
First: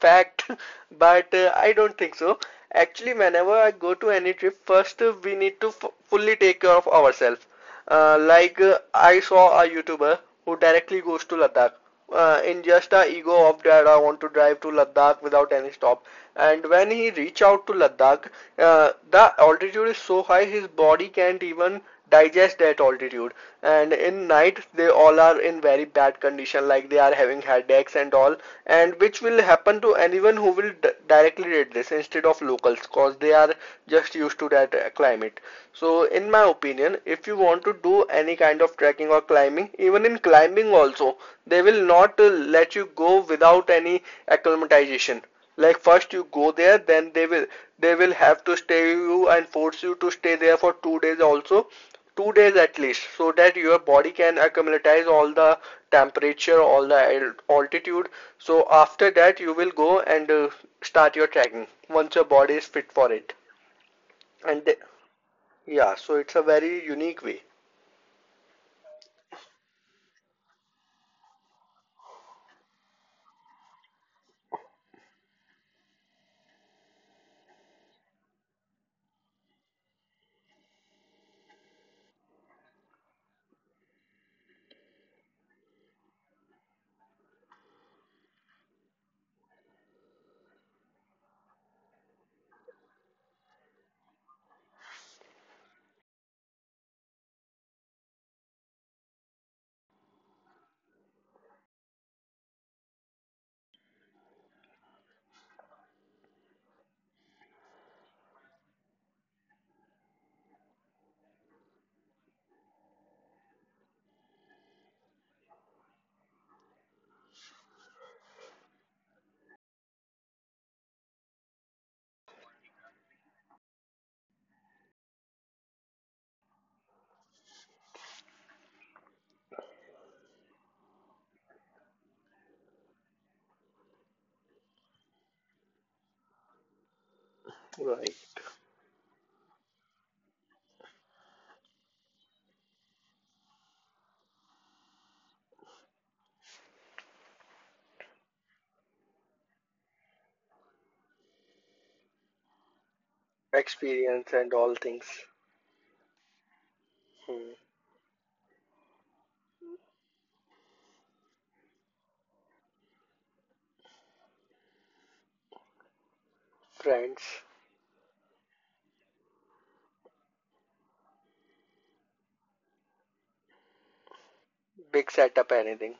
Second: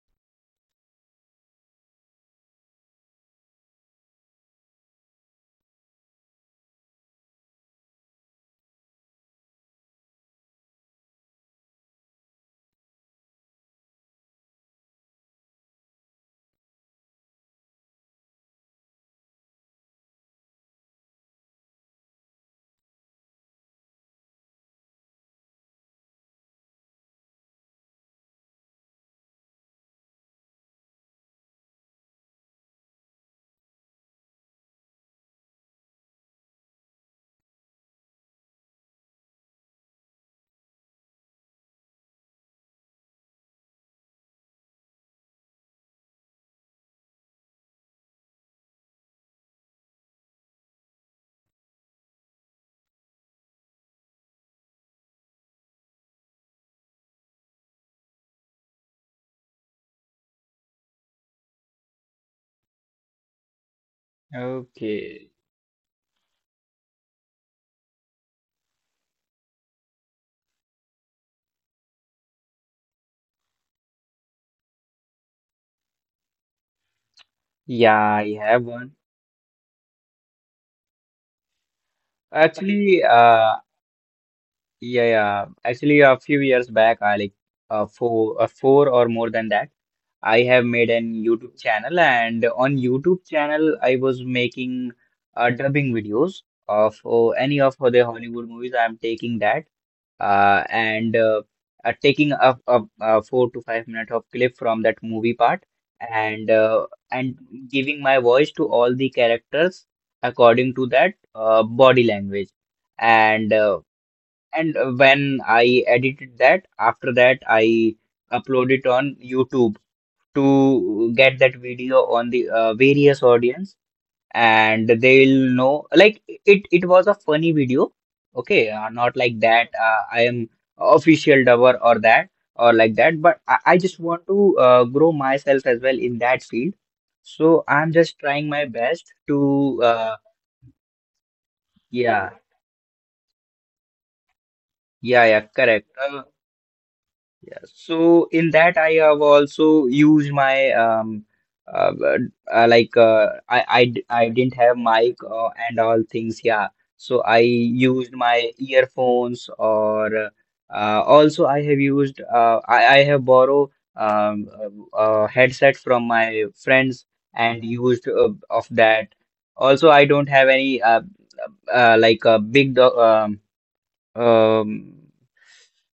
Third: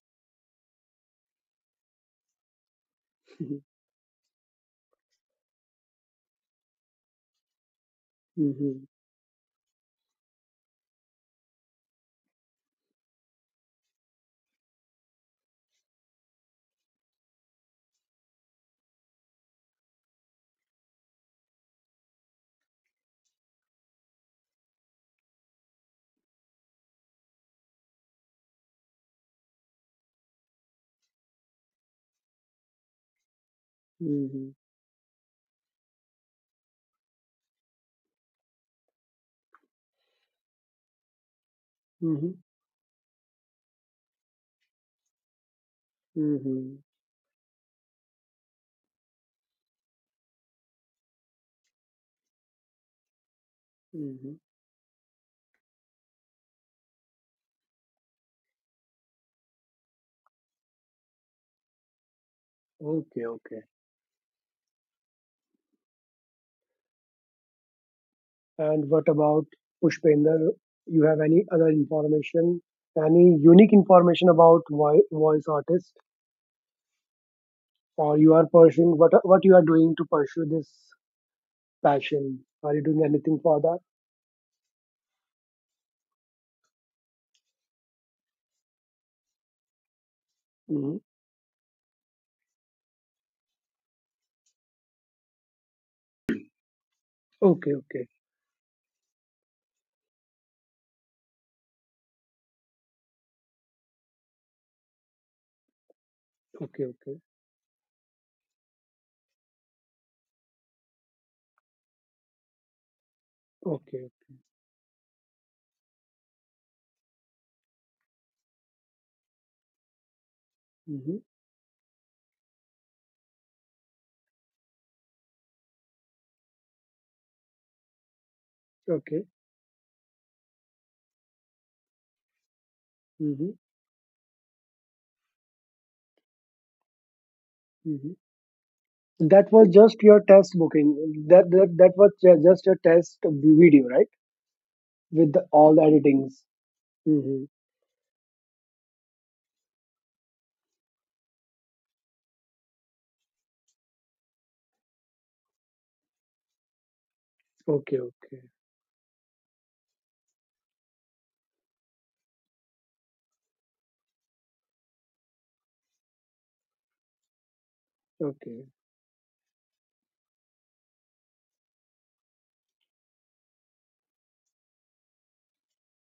Speaker 1: fact, but I don't think so. Actually, whenever
Speaker 3: Hmm,
Speaker 1: I go to any trip, first we need to f fully take care of ourselves. Like
Speaker 3: hmm,
Speaker 1: I saw a YouTuber who directly goes to Ladakh in just a ego of that I want to drive to Ladakh without any stop. And when he reach out to Ladakh, the altitude is so high his body can't even digest at altitude, and in night they all are in very bad condition, like they are having headaches and all, and which will happen to anyone who will directly read this instead of locals, cause they are just used to
Speaker 3: hmm,
Speaker 1: that climate. So in my opinion, if you want to do any kind of trekking or climbing, even in climbing also, they will not
Speaker 3: hmm,
Speaker 1: let you go without any acclimatization. Like first you go there,
Speaker 3: hmm,
Speaker 1: then they will have to stay you and force you to stay there for 2 days also, 2 days at least, so that your body
Speaker 3: hmm.
Speaker 1: can acclimatize all the temperature, all the altitude. So after that you will go and start your trekking once your body is fit for
Speaker 3: Okay,
Speaker 1: it.
Speaker 3: okay.
Speaker 1: And
Speaker 2: Okay.
Speaker 1: yeah, so it's a very unique way,
Speaker 3: And what about Pushpender? You have any other information, any unique information about voice artist,
Speaker 2: Yeah,
Speaker 3: or you
Speaker 2: I
Speaker 3: are
Speaker 2: have one.
Speaker 3: pursuing what you are doing to pursue this passion? Are you
Speaker 2: Actually,
Speaker 3: doing anything for that?
Speaker 2: yeah, yeah. Actually, a few years back, I like four or more than that. I have made
Speaker 3: Hmm.
Speaker 2: an YouTube channel, and on YouTube channel, I was making dubbing videos of any
Speaker 3: Okay,
Speaker 2: of the
Speaker 3: okay,
Speaker 2: Hollywood movies. I'm taking that, and taking a 4 to 5 minute of clip from that movie part, and
Speaker 3: okay, okay,
Speaker 2: and giving my voice to all the characters according to that body language. And
Speaker 3: okay.
Speaker 2: when I edited that, after that I upload it on YouTube
Speaker 3: Hmm.
Speaker 2: to get that video on the various audience, and they'll know like it was a funny video. Okay, not
Speaker 3: Okay.
Speaker 2: like that I am official dubber or that or like that, but
Speaker 3: Hmm,
Speaker 2: I just want to grow myself as well in that field. So I'm
Speaker 1: right?
Speaker 3: hmm.
Speaker 2: just trying my best
Speaker 3: That was
Speaker 2: to,
Speaker 3: just your test booking. That was
Speaker 2: yeah,
Speaker 3: just a test video, right?
Speaker 2: yeah,
Speaker 3: With
Speaker 2: yeah,
Speaker 3: all the
Speaker 2: correct.
Speaker 3: editings. Hmm.
Speaker 2: Yeah, so in that I have also used my uh, uh like
Speaker 1: Experience
Speaker 2: I
Speaker 1: and
Speaker 2: didn't
Speaker 1: all
Speaker 2: have
Speaker 1: things,
Speaker 2: mic and all things, yeah. So I
Speaker 1: hmm.
Speaker 3: Okay,
Speaker 2: used
Speaker 3: okay,
Speaker 2: my earphones, or also I have used, I have borrowed um a headset from my friends,
Speaker 1: Friends,
Speaker 2: and used
Speaker 3: okay,
Speaker 2: of that. Also, I don't have any like a big do, um um
Speaker 1: big setup, anything.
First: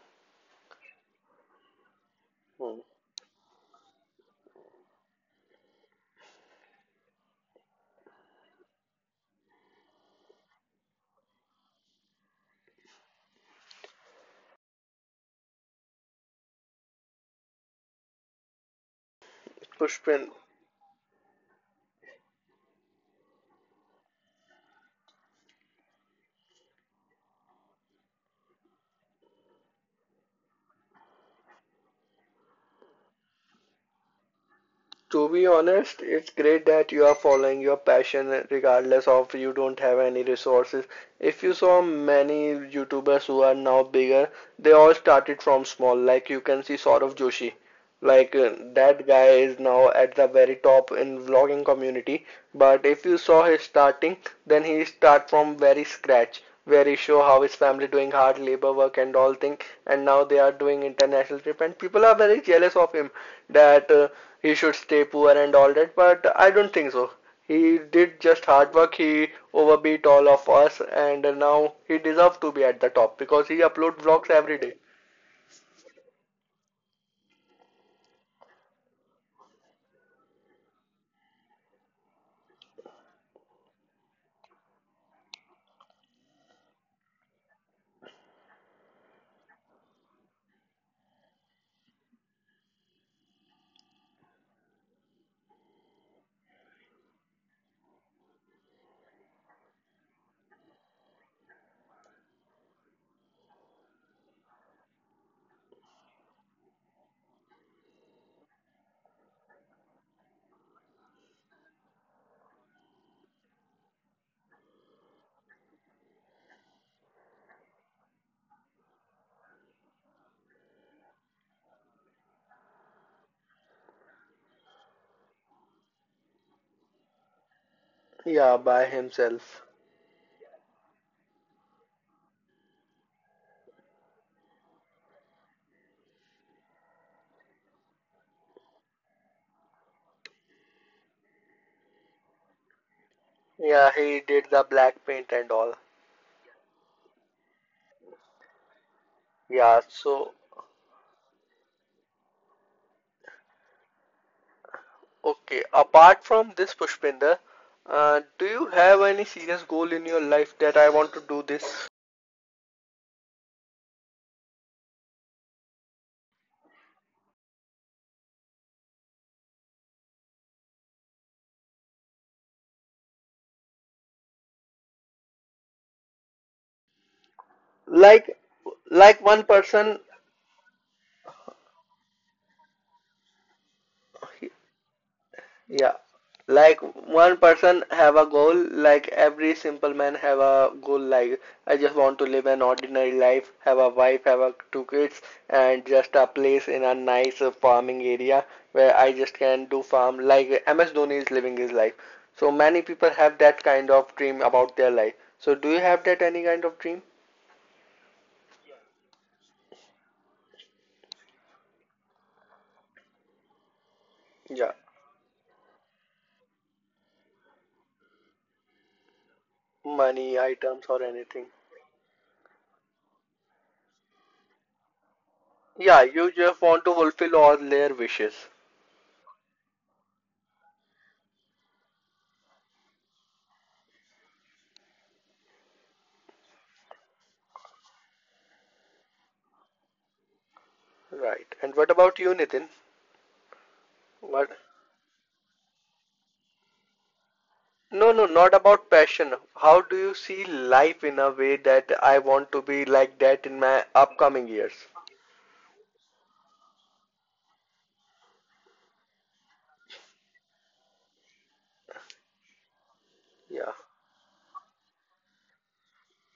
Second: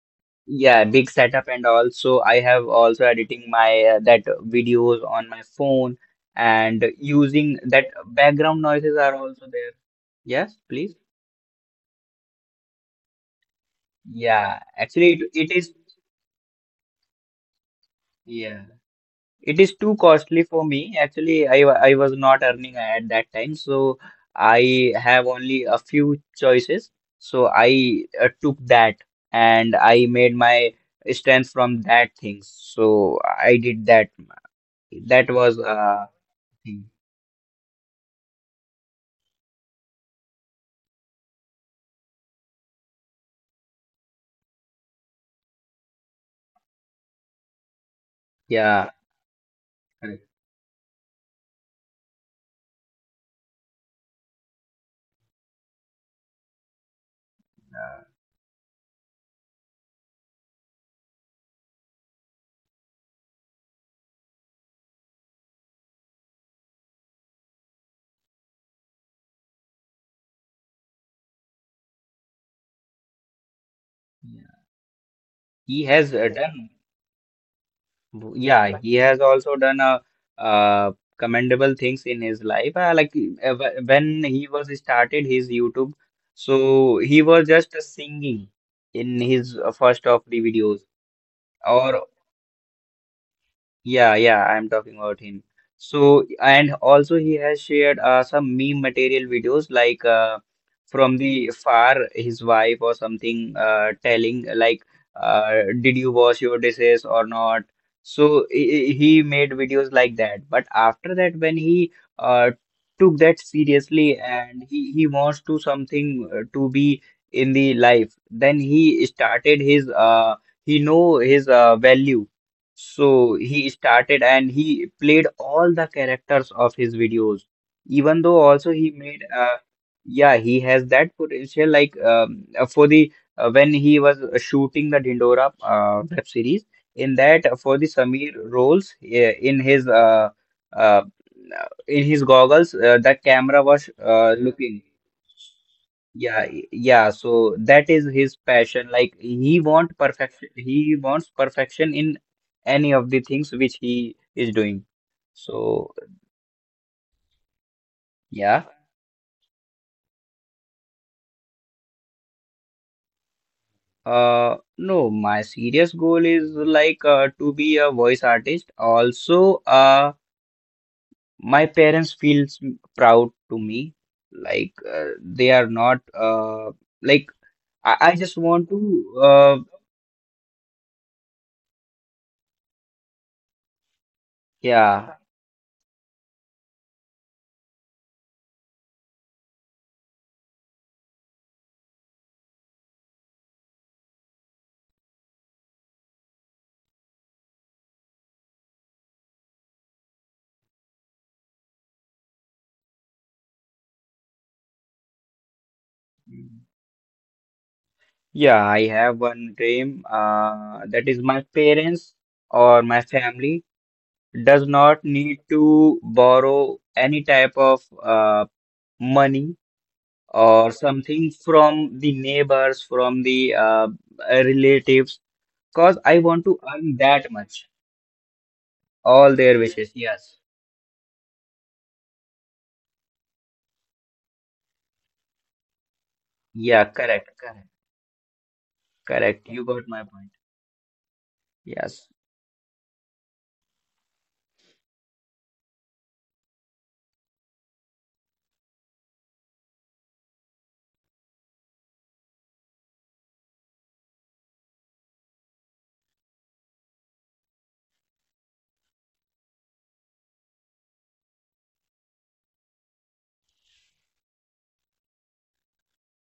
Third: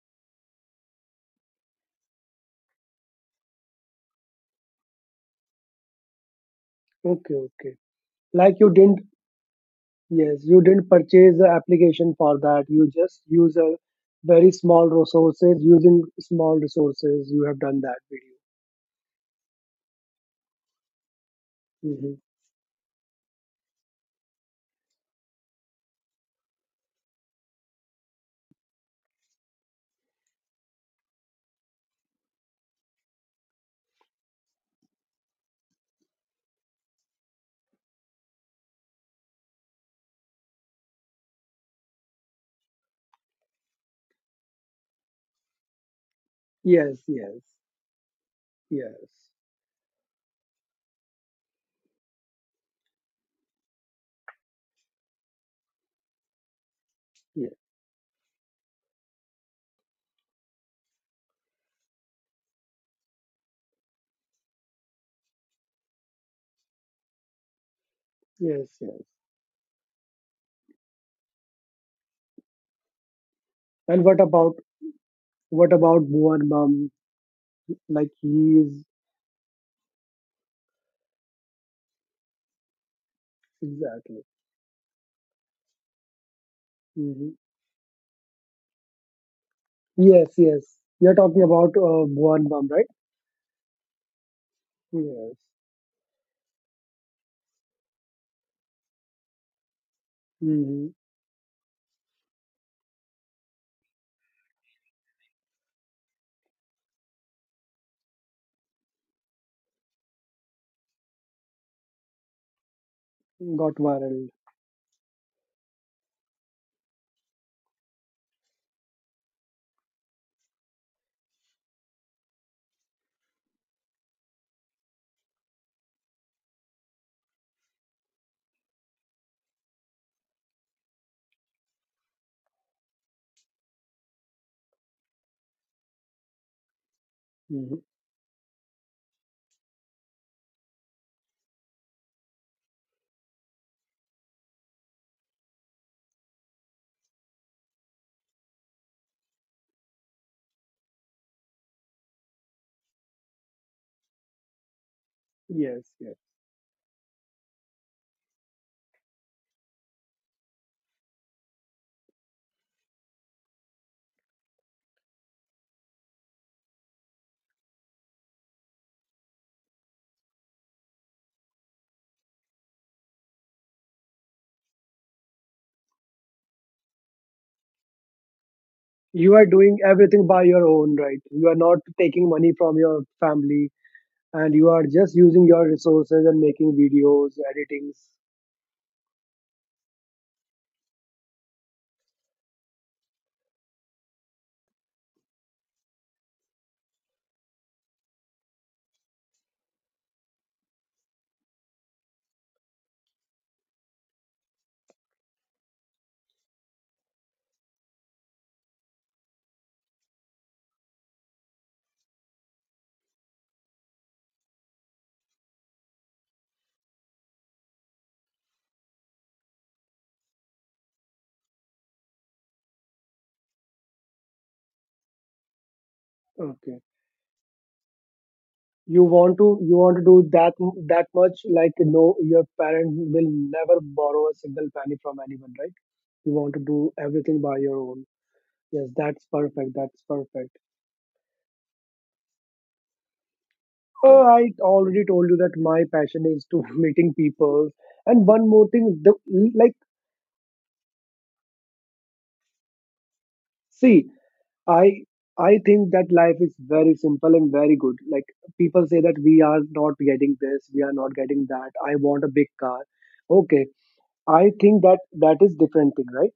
Speaker 2: yeah, big setup. And also, I have
Speaker 1: Hmm.
Speaker 2: also editing my that videos on my phone, and
Speaker 3: okay,
Speaker 2: using
Speaker 3: okay.
Speaker 2: that
Speaker 3: Like
Speaker 2: background
Speaker 3: you
Speaker 2: noises
Speaker 3: didn't.
Speaker 2: are also there.
Speaker 3: Yes,
Speaker 2: Yes,
Speaker 3: you didn't
Speaker 2: please.
Speaker 3: purchase the application for that. You just use a very
Speaker 2: Yeah,
Speaker 3: small
Speaker 2: actually, it
Speaker 3: resources,
Speaker 2: is,
Speaker 3: using small resources. You have done that
Speaker 2: yeah. It is too
Speaker 1: Pushpin,
Speaker 2: costly for me. Actually, I I
Speaker 3: video.
Speaker 2: was
Speaker 3: Hmm.
Speaker 2: not earning at that time, so I have only a few choices. So I took that, and I made my strength from that things. So I did that.
Speaker 1: to
Speaker 2: That
Speaker 1: be
Speaker 2: was
Speaker 1: honest, it's great that
Speaker 2: thing.
Speaker 1: you are following your passion regardless of you don't have any resources. If you saw many YouTubers who are now bigger, they all started from small. Like you can see
Speaker 3: Yes,
Speaker 1: Saurav
Speaker 3: yes,
Speaker 1: Joshi. Like
Speaker 2: Yeah,
Speaker 1: that guy
Speaker 3: yes,
Speaker 1: is now at the
Speaker 2: correct.
Speaker 1: very top in vlogging community. But if you saw his starting, then he start from very scratch, where he show how his
Speaker 3: yes,
Speaker 1: family
Speaker 2: Uh,
Speaker 1: doing hard labor work and all thing, and now they are doing international trip, and people are very jealous of him that he should stay poor and all that, but I don't think so. He did just
Speaker 3: yes,
Speaker 1: hard work.
Speaker 3: yes.
Speaker 1: He overbeat all of us, and now he deserves to be at the top because he uploads
Speaker 3: And
Speaker 1: vlogs every
Speaker 2: yeah.
Speaker 1: day.
Speaker 3: what
Speaker 2: He
Speaker 3: about
Speaker 2: has uh,
Speaker 3: Bhuvan
Speaker 2: done,
Speaker 3: Bam? Like he
Speaker 2: yeah,
Speaker 3: is,
Speaker 2: he has also done uh, commendable things in his life. Like
Speaker 3: exactly.
Speaker 2: when he was started his YouTube, so he
Speaker 3: Hmm.
Speaker 2: was just singing in his first of
Speaker 3: Yes,
Speaker 2: the
Speaker 3: yes.
Speaker 2: videos,
Speaker 3: You're talking about
Speaker 2: or
Speaker 3: Bhuvan Bam, right?
Speaker 2: Yeah, yeah, I'm talking about
Speaker 3: Yes.
Speaker 2: him. So, and also he has shared some meme material videos like
Speaker 3: Hmm.
Speaker 2: from the far, his wife or something telling like, did you wash your dishes or not? So he made videos like that. But after that, when he uh, took that
Speaker 3: Got
Speaker 2: seriously,
Speaker 3: viral.
Speaker 2: and he wants to something to be in the life, then he started his, he know his value, so he started and he played all the characters of his videos. Even though
Speaker 1: Yeah,
Speaker 2: also
Speaker 1: by
Speaker 2: he made,
Speaker 1: himself.
Speaker 2: yeah, he has that potential, like for the, when he was shooting the Dindora web series, in that, for
Speaker 3: Hmm.
Speaker 2: the Samir roles, uh in his goggles, the camera was
Speaker 1: Yeah, he did the
Speaker 2: looking.
Speaker 1: black paint and all.
Speaker 2: Yeah, yeah. So that is his passion. Like he
Speaker 1: Yeah,
Speaker 2: want
Speaker 1: so
Speaker 2: perfection. He wants perfection in any of the things which he is doing.
Speaker 1: okay.
Speaker 3: Yes,
Speaker 2: So,
Speaker 3: yes.
Speaker 1: Apart from this, Pushpinder, do
Speaker 2: yeah.
Speaker 1: you have any serious goal in your life that I want to do this?
Speaker 2: No, my serious goal is like to be a voice artist. Also, my parents feels proud to me. Like they are not like, I just
Speaker 1: Like,
Speaker 2: want to,
Speaker 1: like
Speaker 3: You are
Speaker 1: one
Speaker 3: doing
Speaker 1: person.
Speaker 3: everything by your own, right? You are not taking money from your family, and you are
Speaker 2: yeah.
Speaker 3: just using your
Speaker 1: Yeah.
Speaker 3: resources and making
Speaker 1: Like
Speaker 3: videos
Speaker 1: one person
Speaker 3: editings.
Speaker 1: have a goal, like every simple man have a goal like I just want to live an ordinary life, have a wife, have a two kids and just a place in a nice farming area where I just can do farm like MS Dhoni is living his life. So many people have that kind of dream about their life. So do you have that any kind of dream?
Speaker 2: Yeah, I have one dream. That is my parents or my family does
Speaker 1: Yeah.
Speaker 2: not need to borrow any type of money
Speaker 1: Money,
Speaker 2: or
Speaker 1: items or
Speaker 2: something
Speaker 1: anything.
Speaker 2: from the neighbors, from the relatives, because
Speaker 1: Yeah,
Speaker 2: I
Speaker 1: you
Speaker 2: want to
Speaker 1: just
Speaker 3: Okay.
Speaker 1: want to
Speaker 2: earn that
Speaker 1: fulfill all
Speaker 2: much.
Speaker 1: their wishes.
Speaker 3: you
Speaker 2: All
Speaker 3: want to
Speaker 2: their
Speaker 3: you
Speaker 2: wishes.
Speaker 3: want to do
Speaker 2: Yes.
Speaker 3: that, that much, like, no, your parent will never borrow a single penny from anyone, right? You want to do
Speaker 2: Yeah, correct.
Speaker 3: everything by
Speaker 2: Correct.
Speaker 3: your own. Yes, that's
Speaker 2: Correct. You
Speaker 3: perfect,
Speaker 2: got
Speaker 3: that's
Speaker 2: my point.
Speaker 3: perfect.
Speaker 1: Right. And what
Speaker 2: Yes.
Speaker 1: about you, Nitin?
Speaker 3: Oh, I
Speaker 1: What?
Speaker 3: already told you that my passion is to meeting people.
Speaker 1: No,
Speaker 3: And
Speaker 1: no,
Speaker 3: one
Speaker 1: not
Speaker 3: more
Speaker 1: about
Speaker 3: thing,
Speaker 1: passion.
Speaker 3: like,
Speaker 1: How do you see life in a way that I want to be like that in my
Speaker 3: see,
Speaker 1: upcoming years?
Speaker 3: I I think that life is very simple and very good. Like people say that we are not getting this, we are not getting that. I want a big car. Okay,
Speaker 1: Yeah,
Speaker 3: I think that that is different thing, right?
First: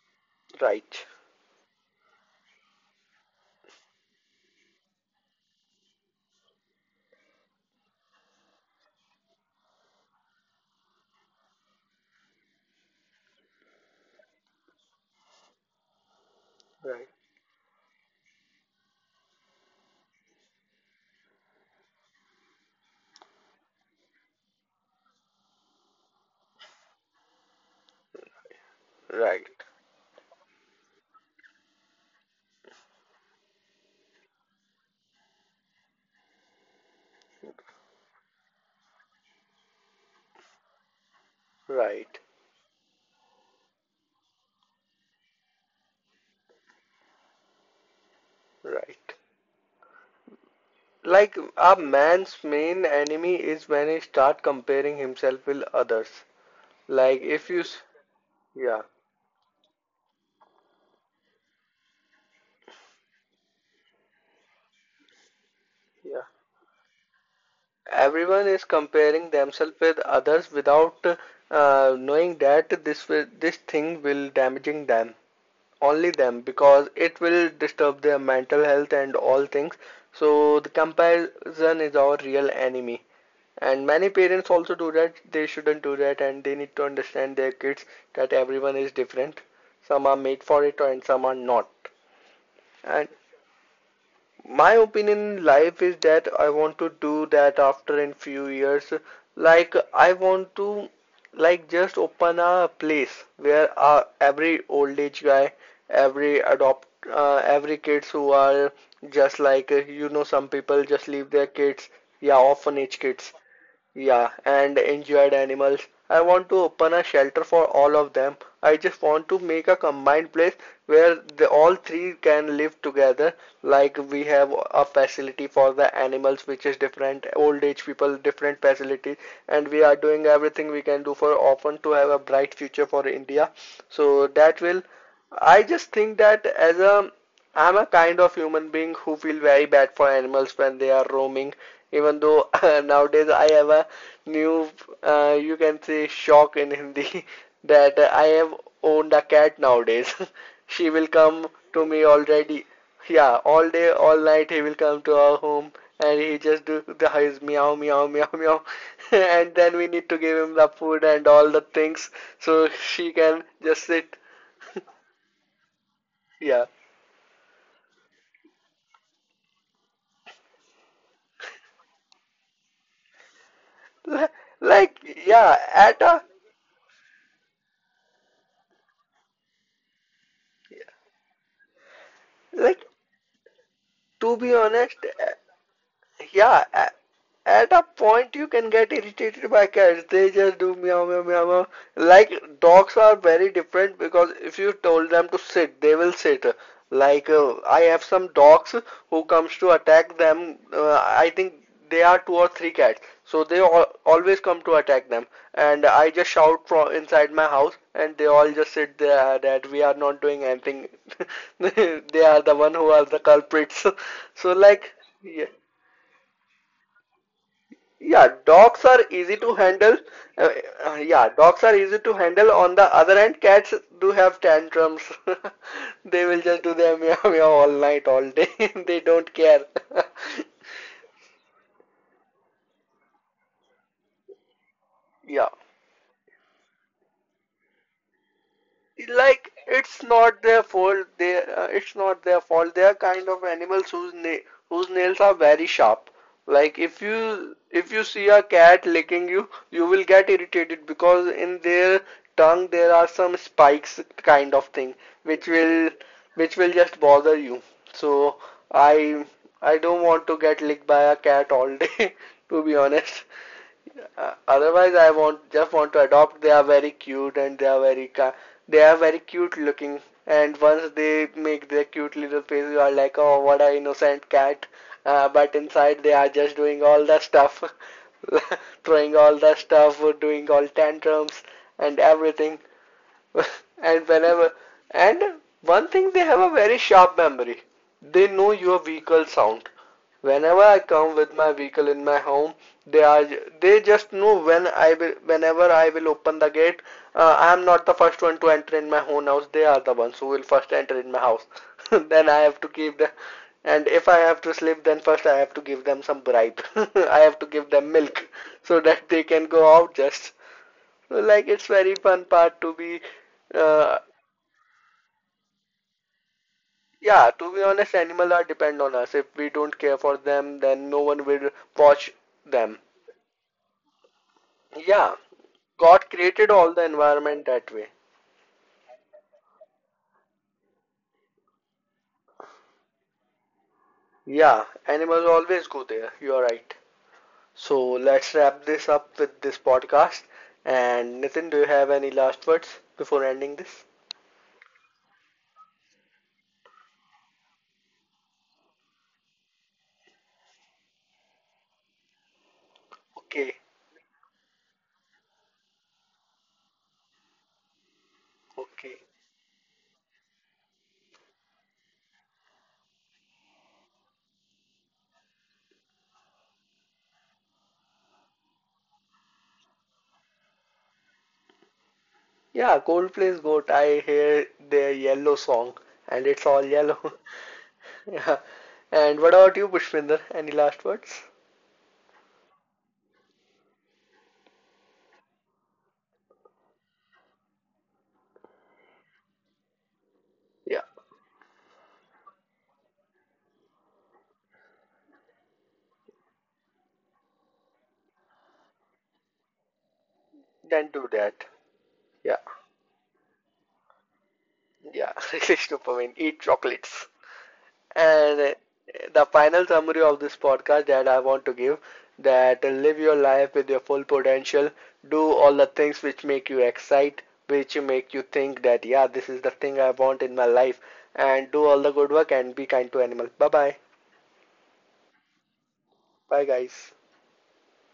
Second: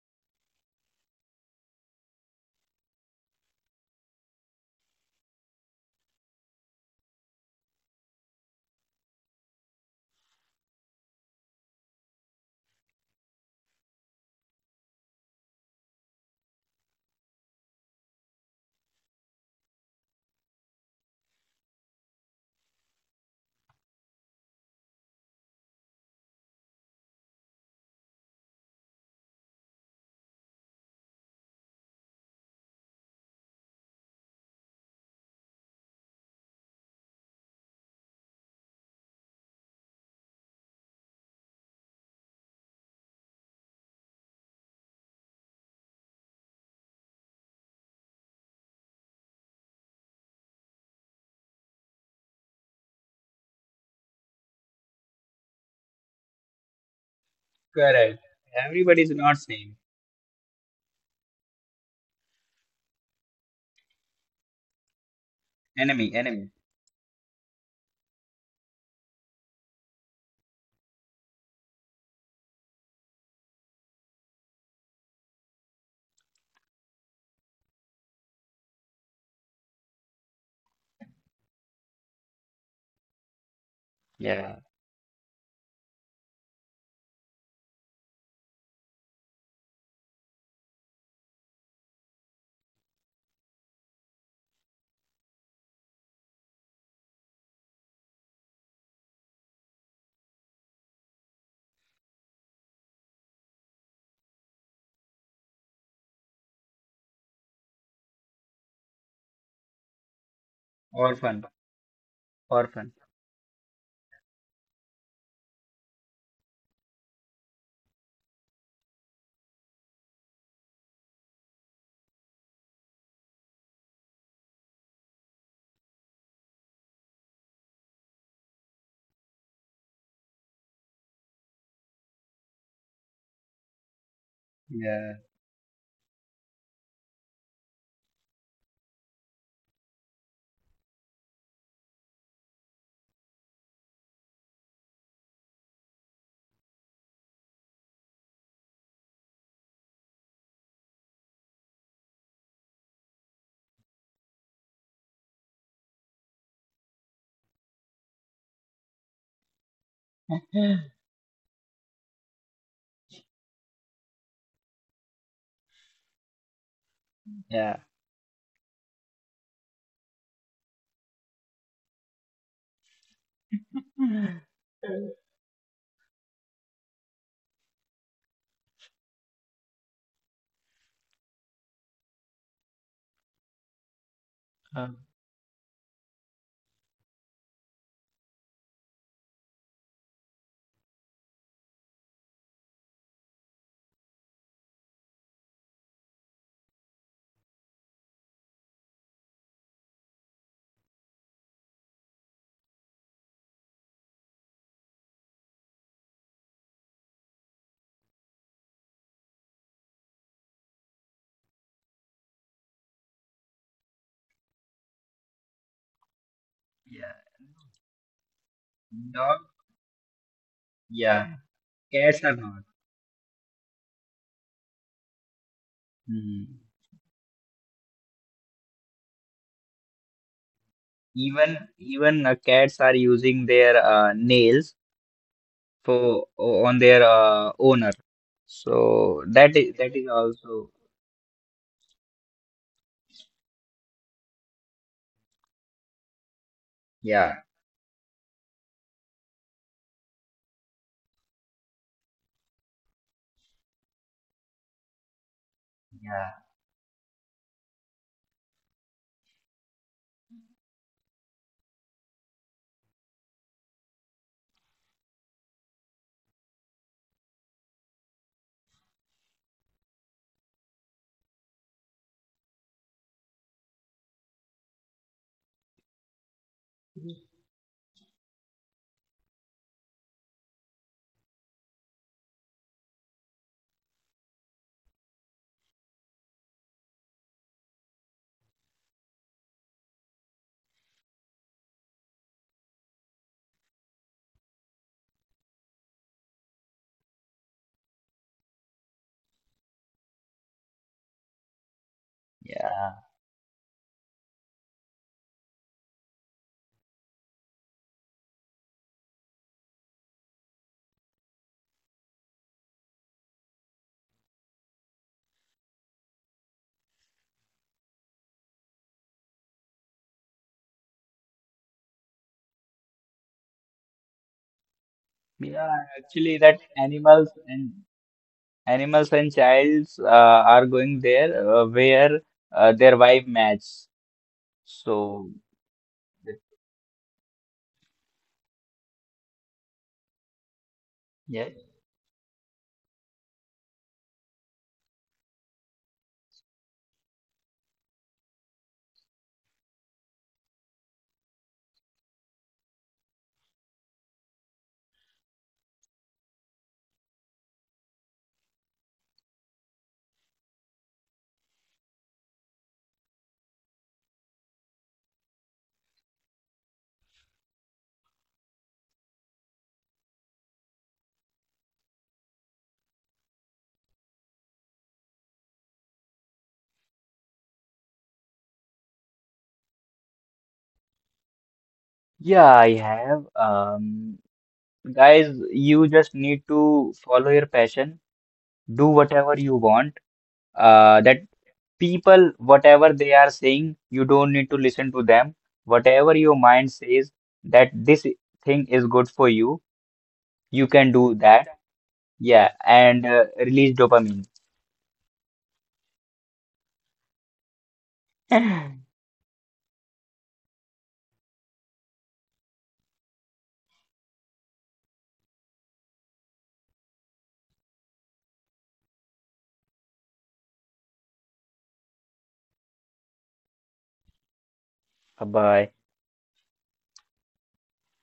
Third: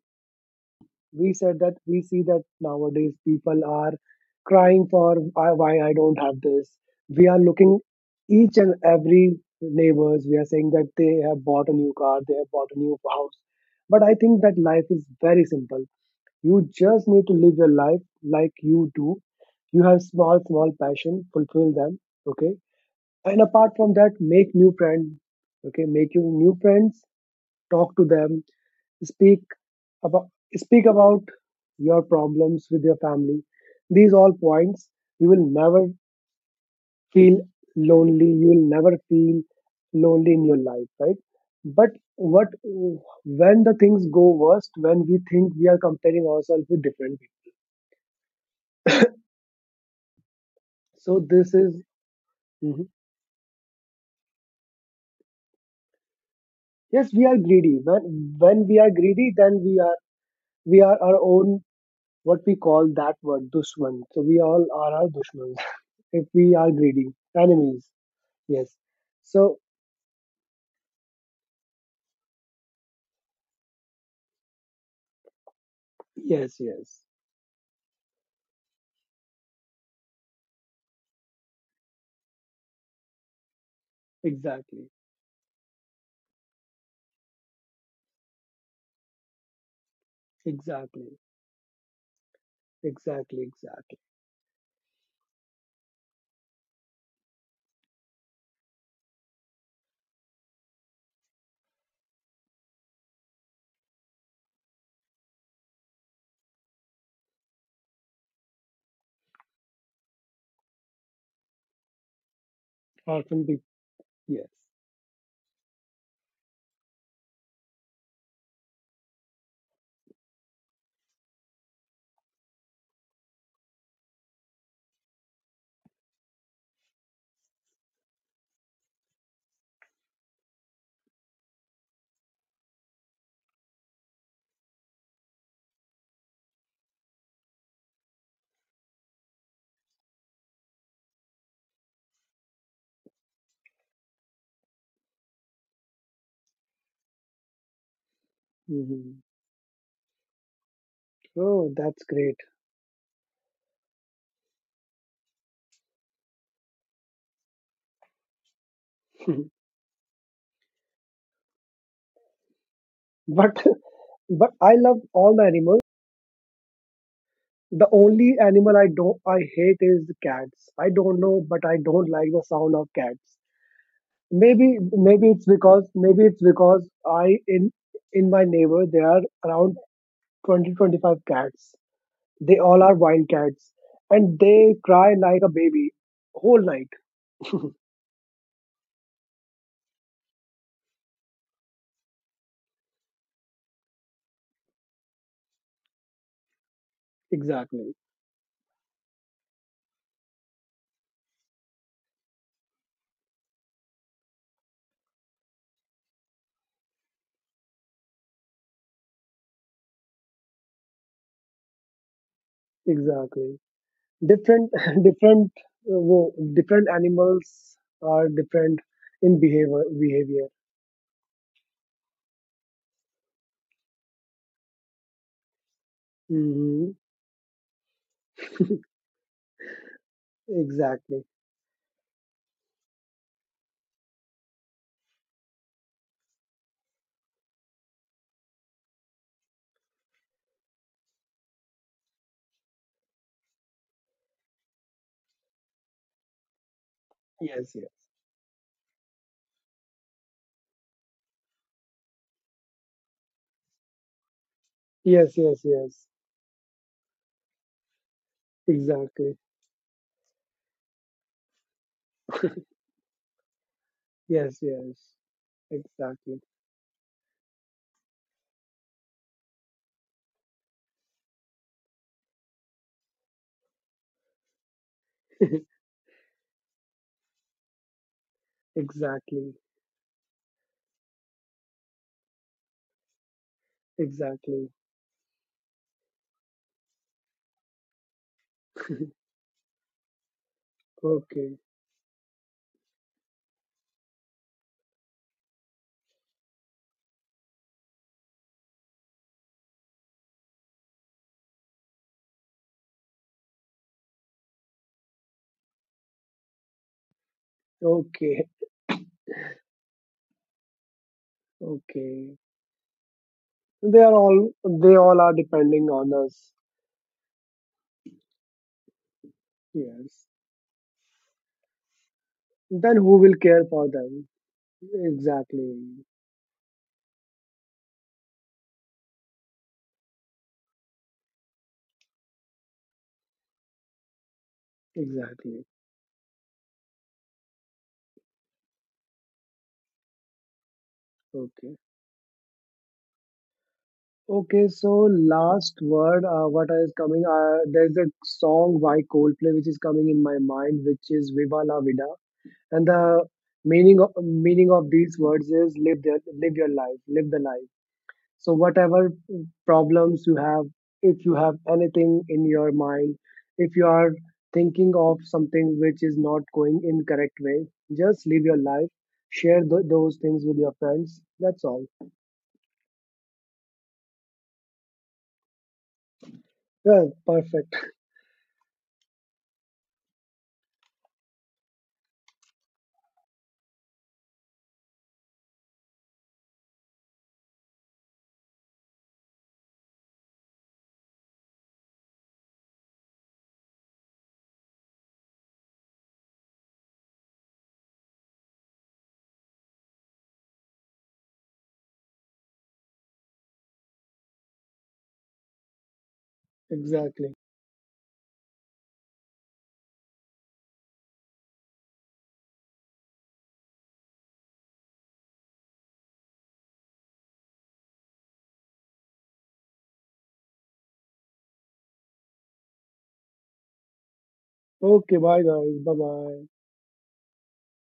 Speaker 1: right,
Speaker 3: We said that we see that nowadays people are crying for, "I- why I don't have this." We are looking each and every neighbors. We are saying that they have bought a new car, they have bought a new house. But I think that life is very simple. You just
Speaker 1: right,
Speaker 3: need to live your life like you do. You have small, small passion, fulfill them. Okay. And apart from that, make new friends. Okay. Make your new friends, talk to them, speak
Speaker 1: right,
Speaker 3: about speak about your problems with your family. These all points, you will never feel lonely. You will never feel lonely in your life, right? But
Speaker 1: right,
Speaker 3: what when the things go worst, when we think we are comparing ourselves with different people.
Speaker 1: right.
Speaker 3: So
Speaker 1: Like
Speaker 3: this
Speaker 1: a
Speaker 3: is
Speaker 1: man's main
Speaker 3: mhm.
Speaker 1: enemy is when he start comparing himself with others.
Speaker 3: Yes,
Speaker 1: Like
Speaker 3: we are
Speaker 1: if you,
Speaker 3: greedy.
Speaker 2: Correct.
Speaker 3: When we
Speaker 1: yeah,
Speaker 3: are
Speaker 2: Everybody's
Speaker 3: greedy,
Speaker 2: not
Speaker 3: then
Speaker 2: same.
Speaker 3: we are our own, what we call that word, dushman. So we all are our dushmans.
Speaker 2: Enemy,
Speaker 1: yeah.
Speaker 3: If
Speaker 2: enemy.
Speaker 3: we are greedy enemies.
Speaker 1: Everyone is
Speaker 3: Yes.
Speaker 1: comparing
Speaker 3: So,
Speaker 1: themselves with others without knowing that this thing will damaging them, only them
Speaker 3: yes,
Speaker 1: because
Speaker 3: yes,
Speaker 1: it will disturb their mental health and all things. So the comparison is our real enemy. And many parents
Speaker 2: Yeah.
Speaker 1: also
Speaker 3: exactly,
Speaker 1: do that. They shouldn't do that and they need to understand their kids that everyone is different. Some are made for it and
Speaker 3: exactly,
Speaker 1: some are not. And
Speaker 3: exactly, exactly.
Speaker 1: my opinion in life is that I want to do that after in few years. Like I want to like just open a place where every old age guy, every adopt, every kids who are just like you know some people just leave
Speaker 2: Orphan.
Speaker 1: their kids, yeah,
Speaker 2: Orphan.
Speaker 1: orphanage kids.
Speaker 3: Often be,
Speaker 1: Yeah,
Speaker 3: yes.
Speaker 1: and injured animals. I want to open a shelter for all of them. I just want to make a combined place where the, all three can live together. Like we have a facility for the animals, which is different, old age people, different facilities, and we are doing everything we can do for orphan to have a bright future for India. So that will.
Speaker 2: Yeah.
Speaker 1: I just think that as a I'm a kind of human being who feel very bad for animals when they are roaming even though nowadays I have a new, you can say, shock in Hindi that I have owned
Speaker 3: Hmm.
Speaker 1: a cat nowadays. She will come
Speaker 3: Oh,
Speaker 1: to
Speaker 3: that's
Speaker 1: me
Speaker 3: great.
Speaker 1: already. Yeah, all day, all night he will come to our home and he just do the his meow, meow, meow, meow. And then we need to give him the food and all the things so she can
Speaker 3: But,
Speaker 1: just sit.
Speaker 3: but I love all the animals.
Speaker 1: Yeah.
Speaker 2: Yeah.
Speaker 3: The only animal I don't, I hate, is the cats. I don't know, but I don't like the sound of cats. maybe
Speaker 1: Like,
Speaker 3: maybe it's
Speaker 1: yeah,
Speaker 3: because
Speaker 1: at
Speaker 3: maybe
Speaker 1: a
Speaker 3: it's because I, in my neighbor there are around twenty twenty five cats. They all
Speaker 1: like
Speaker 3: are wild cats,
Speaker 1: to
Speaker 3: and
Speaker 1: be
Speaker 3: they
Speaker 2: Uh,
Speaker 1: honest
Speaker 3: cry like a baby
Speaker 1: yeah
Speaker 3: whole night.
Speaker 1: at a point, you can get irritated by cats. They just do meow meow meow meow. Like dogs are very different because if you told them to sit, they will sit. Like I
Speaker 3: Exactly.
Speaker 1: have some dogs who comes to attack them. I think they are two or three cats, so they all, always come to attack them. And I just shout from inside my house, and they all just sit there that we are not doing anything. They are the one who are the
Speaker 3: exactly
Speaker 1: culprits. So
Speaker 3: different
Speaker 1: like,
Speaker 3: different
Speaker 1: yeah.
Speaker 3: different
Speaker 2: yeah.
Speaker 3: animals are
Speaker 1: Yeah,
Speaker 3: different
Speaker 1: dogs are
Speaker 2: Dog.
Speaker 3: in
Speaker 1: easy to
Speaker 3: behavior
Speaker 1: handle.
Speaker 3: behavior
Speaker 1: Uh,
Speaker 2: Yeah.
Speaker 1: yeah, dogs are easy to
Speaker 2: Cats are
Speaker 1: handle.
Speaker 2: not.
Speaker 1: On the other hand, cats do have tantrums. They will
Speaker 2: Hmm.
Speaker 1: just do
Speaker 3: Hmm.
Speaker 1: their meow meow all night, all day. They don't care.
Speaker 3: Exactly.
Speaker 2: Even cats are using their nails
Speaker 1: Yeah.
Speaker 2: for on their owner. So that
Speaker 1: Like
Speaker 2: is that is
Speaker 1: it's not their
Speaker 2: also,
Speaker 1: fault they it's not their fault they are kind of animals whose nails are very sharp. Like
Speaker 2: yeah,
Speaker 3: Yes, yes,
Speaker 1: if you see a cat licking you, you will get irritated because in their tongue there are some spikes kind of thing
Speaker 3: yes,
Speaker 1: which
Speaker 3: yes,
Speaker 1: will
Speaker 3: yes.
Speaker 2: yeah,
Speaker 1: which will just bother you. So i
Speaker 3: Exactly.
Speaker 1: I don't want to get licked by a cat all day to be honest.
Speaker 3: Yes,
Speaker 1: Otherwise,
Speaker 3: yes.
Speaker 1: I want just want to
Speaker 3: Exactly.
Speaker 1: adopt. They are very cute and they are very cute looking. And once they make their cute little face, you are like, oh, what a innocent cat. But inside, they are just doing all the stuff, throwing all
Speaker 3: Exactly,
Speaker 1: the stuff, doing all tantrums and everything. And whenever,
Speaker 3: exactly.
Speaker 1: and one thing, they have a very sharp memory. They know your vehicle sound. Whenever I come with my
Speaker 3: Okay,
Speaker 1: vehicle in my home, they are they just know when I will whenever I will open the gate, I am not the first one to enter in my own house. They are the ones who will first enter in my house. Then I have to
Speaker 2: yeah,
Speaker 1: keep the, and if I have to sleep, then first I have to give them some bribe. I have to give them milk
Speaker 3: okay,
Speaker 1: so that they can go out just. So, like it's very fun
Speaker 3: okay.
Speaker 1: part to be,
Speaker 3: They
Speaker 1: uh,
Speaker 3: are all they all are depending on us.
Speaker 1: yeah. To be honest, animals are depend on us. If we don't care for
Speaker 3: Yes.
Speaker 1: them, then no one will watch them.
Speaker 3: Then who will care for them?
Speaker 1: Yeah,
Speaker 2: yeah.
Speaker 3: Exactly,
Speaker 1: God
Speaker 2: Actually,
Speaker 1: created
Speaker 2: that
Speaker 1: all the
Speaker 2: animals
Speaker 1: environment
Speaker 2: and
Speaker 1: that way.
Speaker 2: childs are going there where their wife match.
Speaker 1: Yeah,
Speaker 2: So
Speaker 1: animals
Speaker 3: exactly.
Speaker 1: always go there. You are right. So let's wrap this up with this podcast. And
Speaker 2: yeah,
Speaker 1: Nitin, do you
Speaker 3: Okay,
Speaker 1: have any last words before ending this?
Speaker 3: okay. So, last word. What is coming? There's a song by Coldplay which is coming in my mind, which is "Viva La Vida," and the
Speaker 1: Okay,
Speaker 3: meaning of these words is live your life, live the life. So,
Speaker 1: okay.
Speaker 3: whatever problems you have, if you have anything in your mind, if you are thinking of something which is not going in correct way, just live your life, share those things with your friends. That's all.
Speaker 1: Yeah, Coldplay's GOAT. I hear their yellow song and it's all yellow.
Speaker 3: Yeah, perfect.
Speaker 1: Yeah. And what about you, Pushpinder? Any last words?
Speaker 2: yeah, I have, guys, you just need to follow your passion, do whatever you want.
Speaker 1: Yeah.
Speaker 2: That people, whatever they are saying, you don't need to listen to them. Whatever your mind says that this thing is good for you, you can
Speaker 1: Then
Speaker 2: do
Speaker 1: do that.
Speaker 2: that.
Speaker 1: Yeah.
Speaker 2: Yeah, and release dopamine.
Speaker 1: Yeah. Release dopamine. Eat chocolates.
Speaker 3: Exactly.
Speaker 1: And
Speaker 2: Bye.
Speaker 1: the final summary of this podcast that I want to give that live your life with your full potential. Do all the things which make you excite, which make you think that, yeah, this is the thing I want in my life. And do all the good work and be kind to animals. Bye bye.
Speaker 3: Okay, bye
Speaker 2: Bye.
Speaker 3: guys. Bye bye.
Speaker 1: Bye, guys.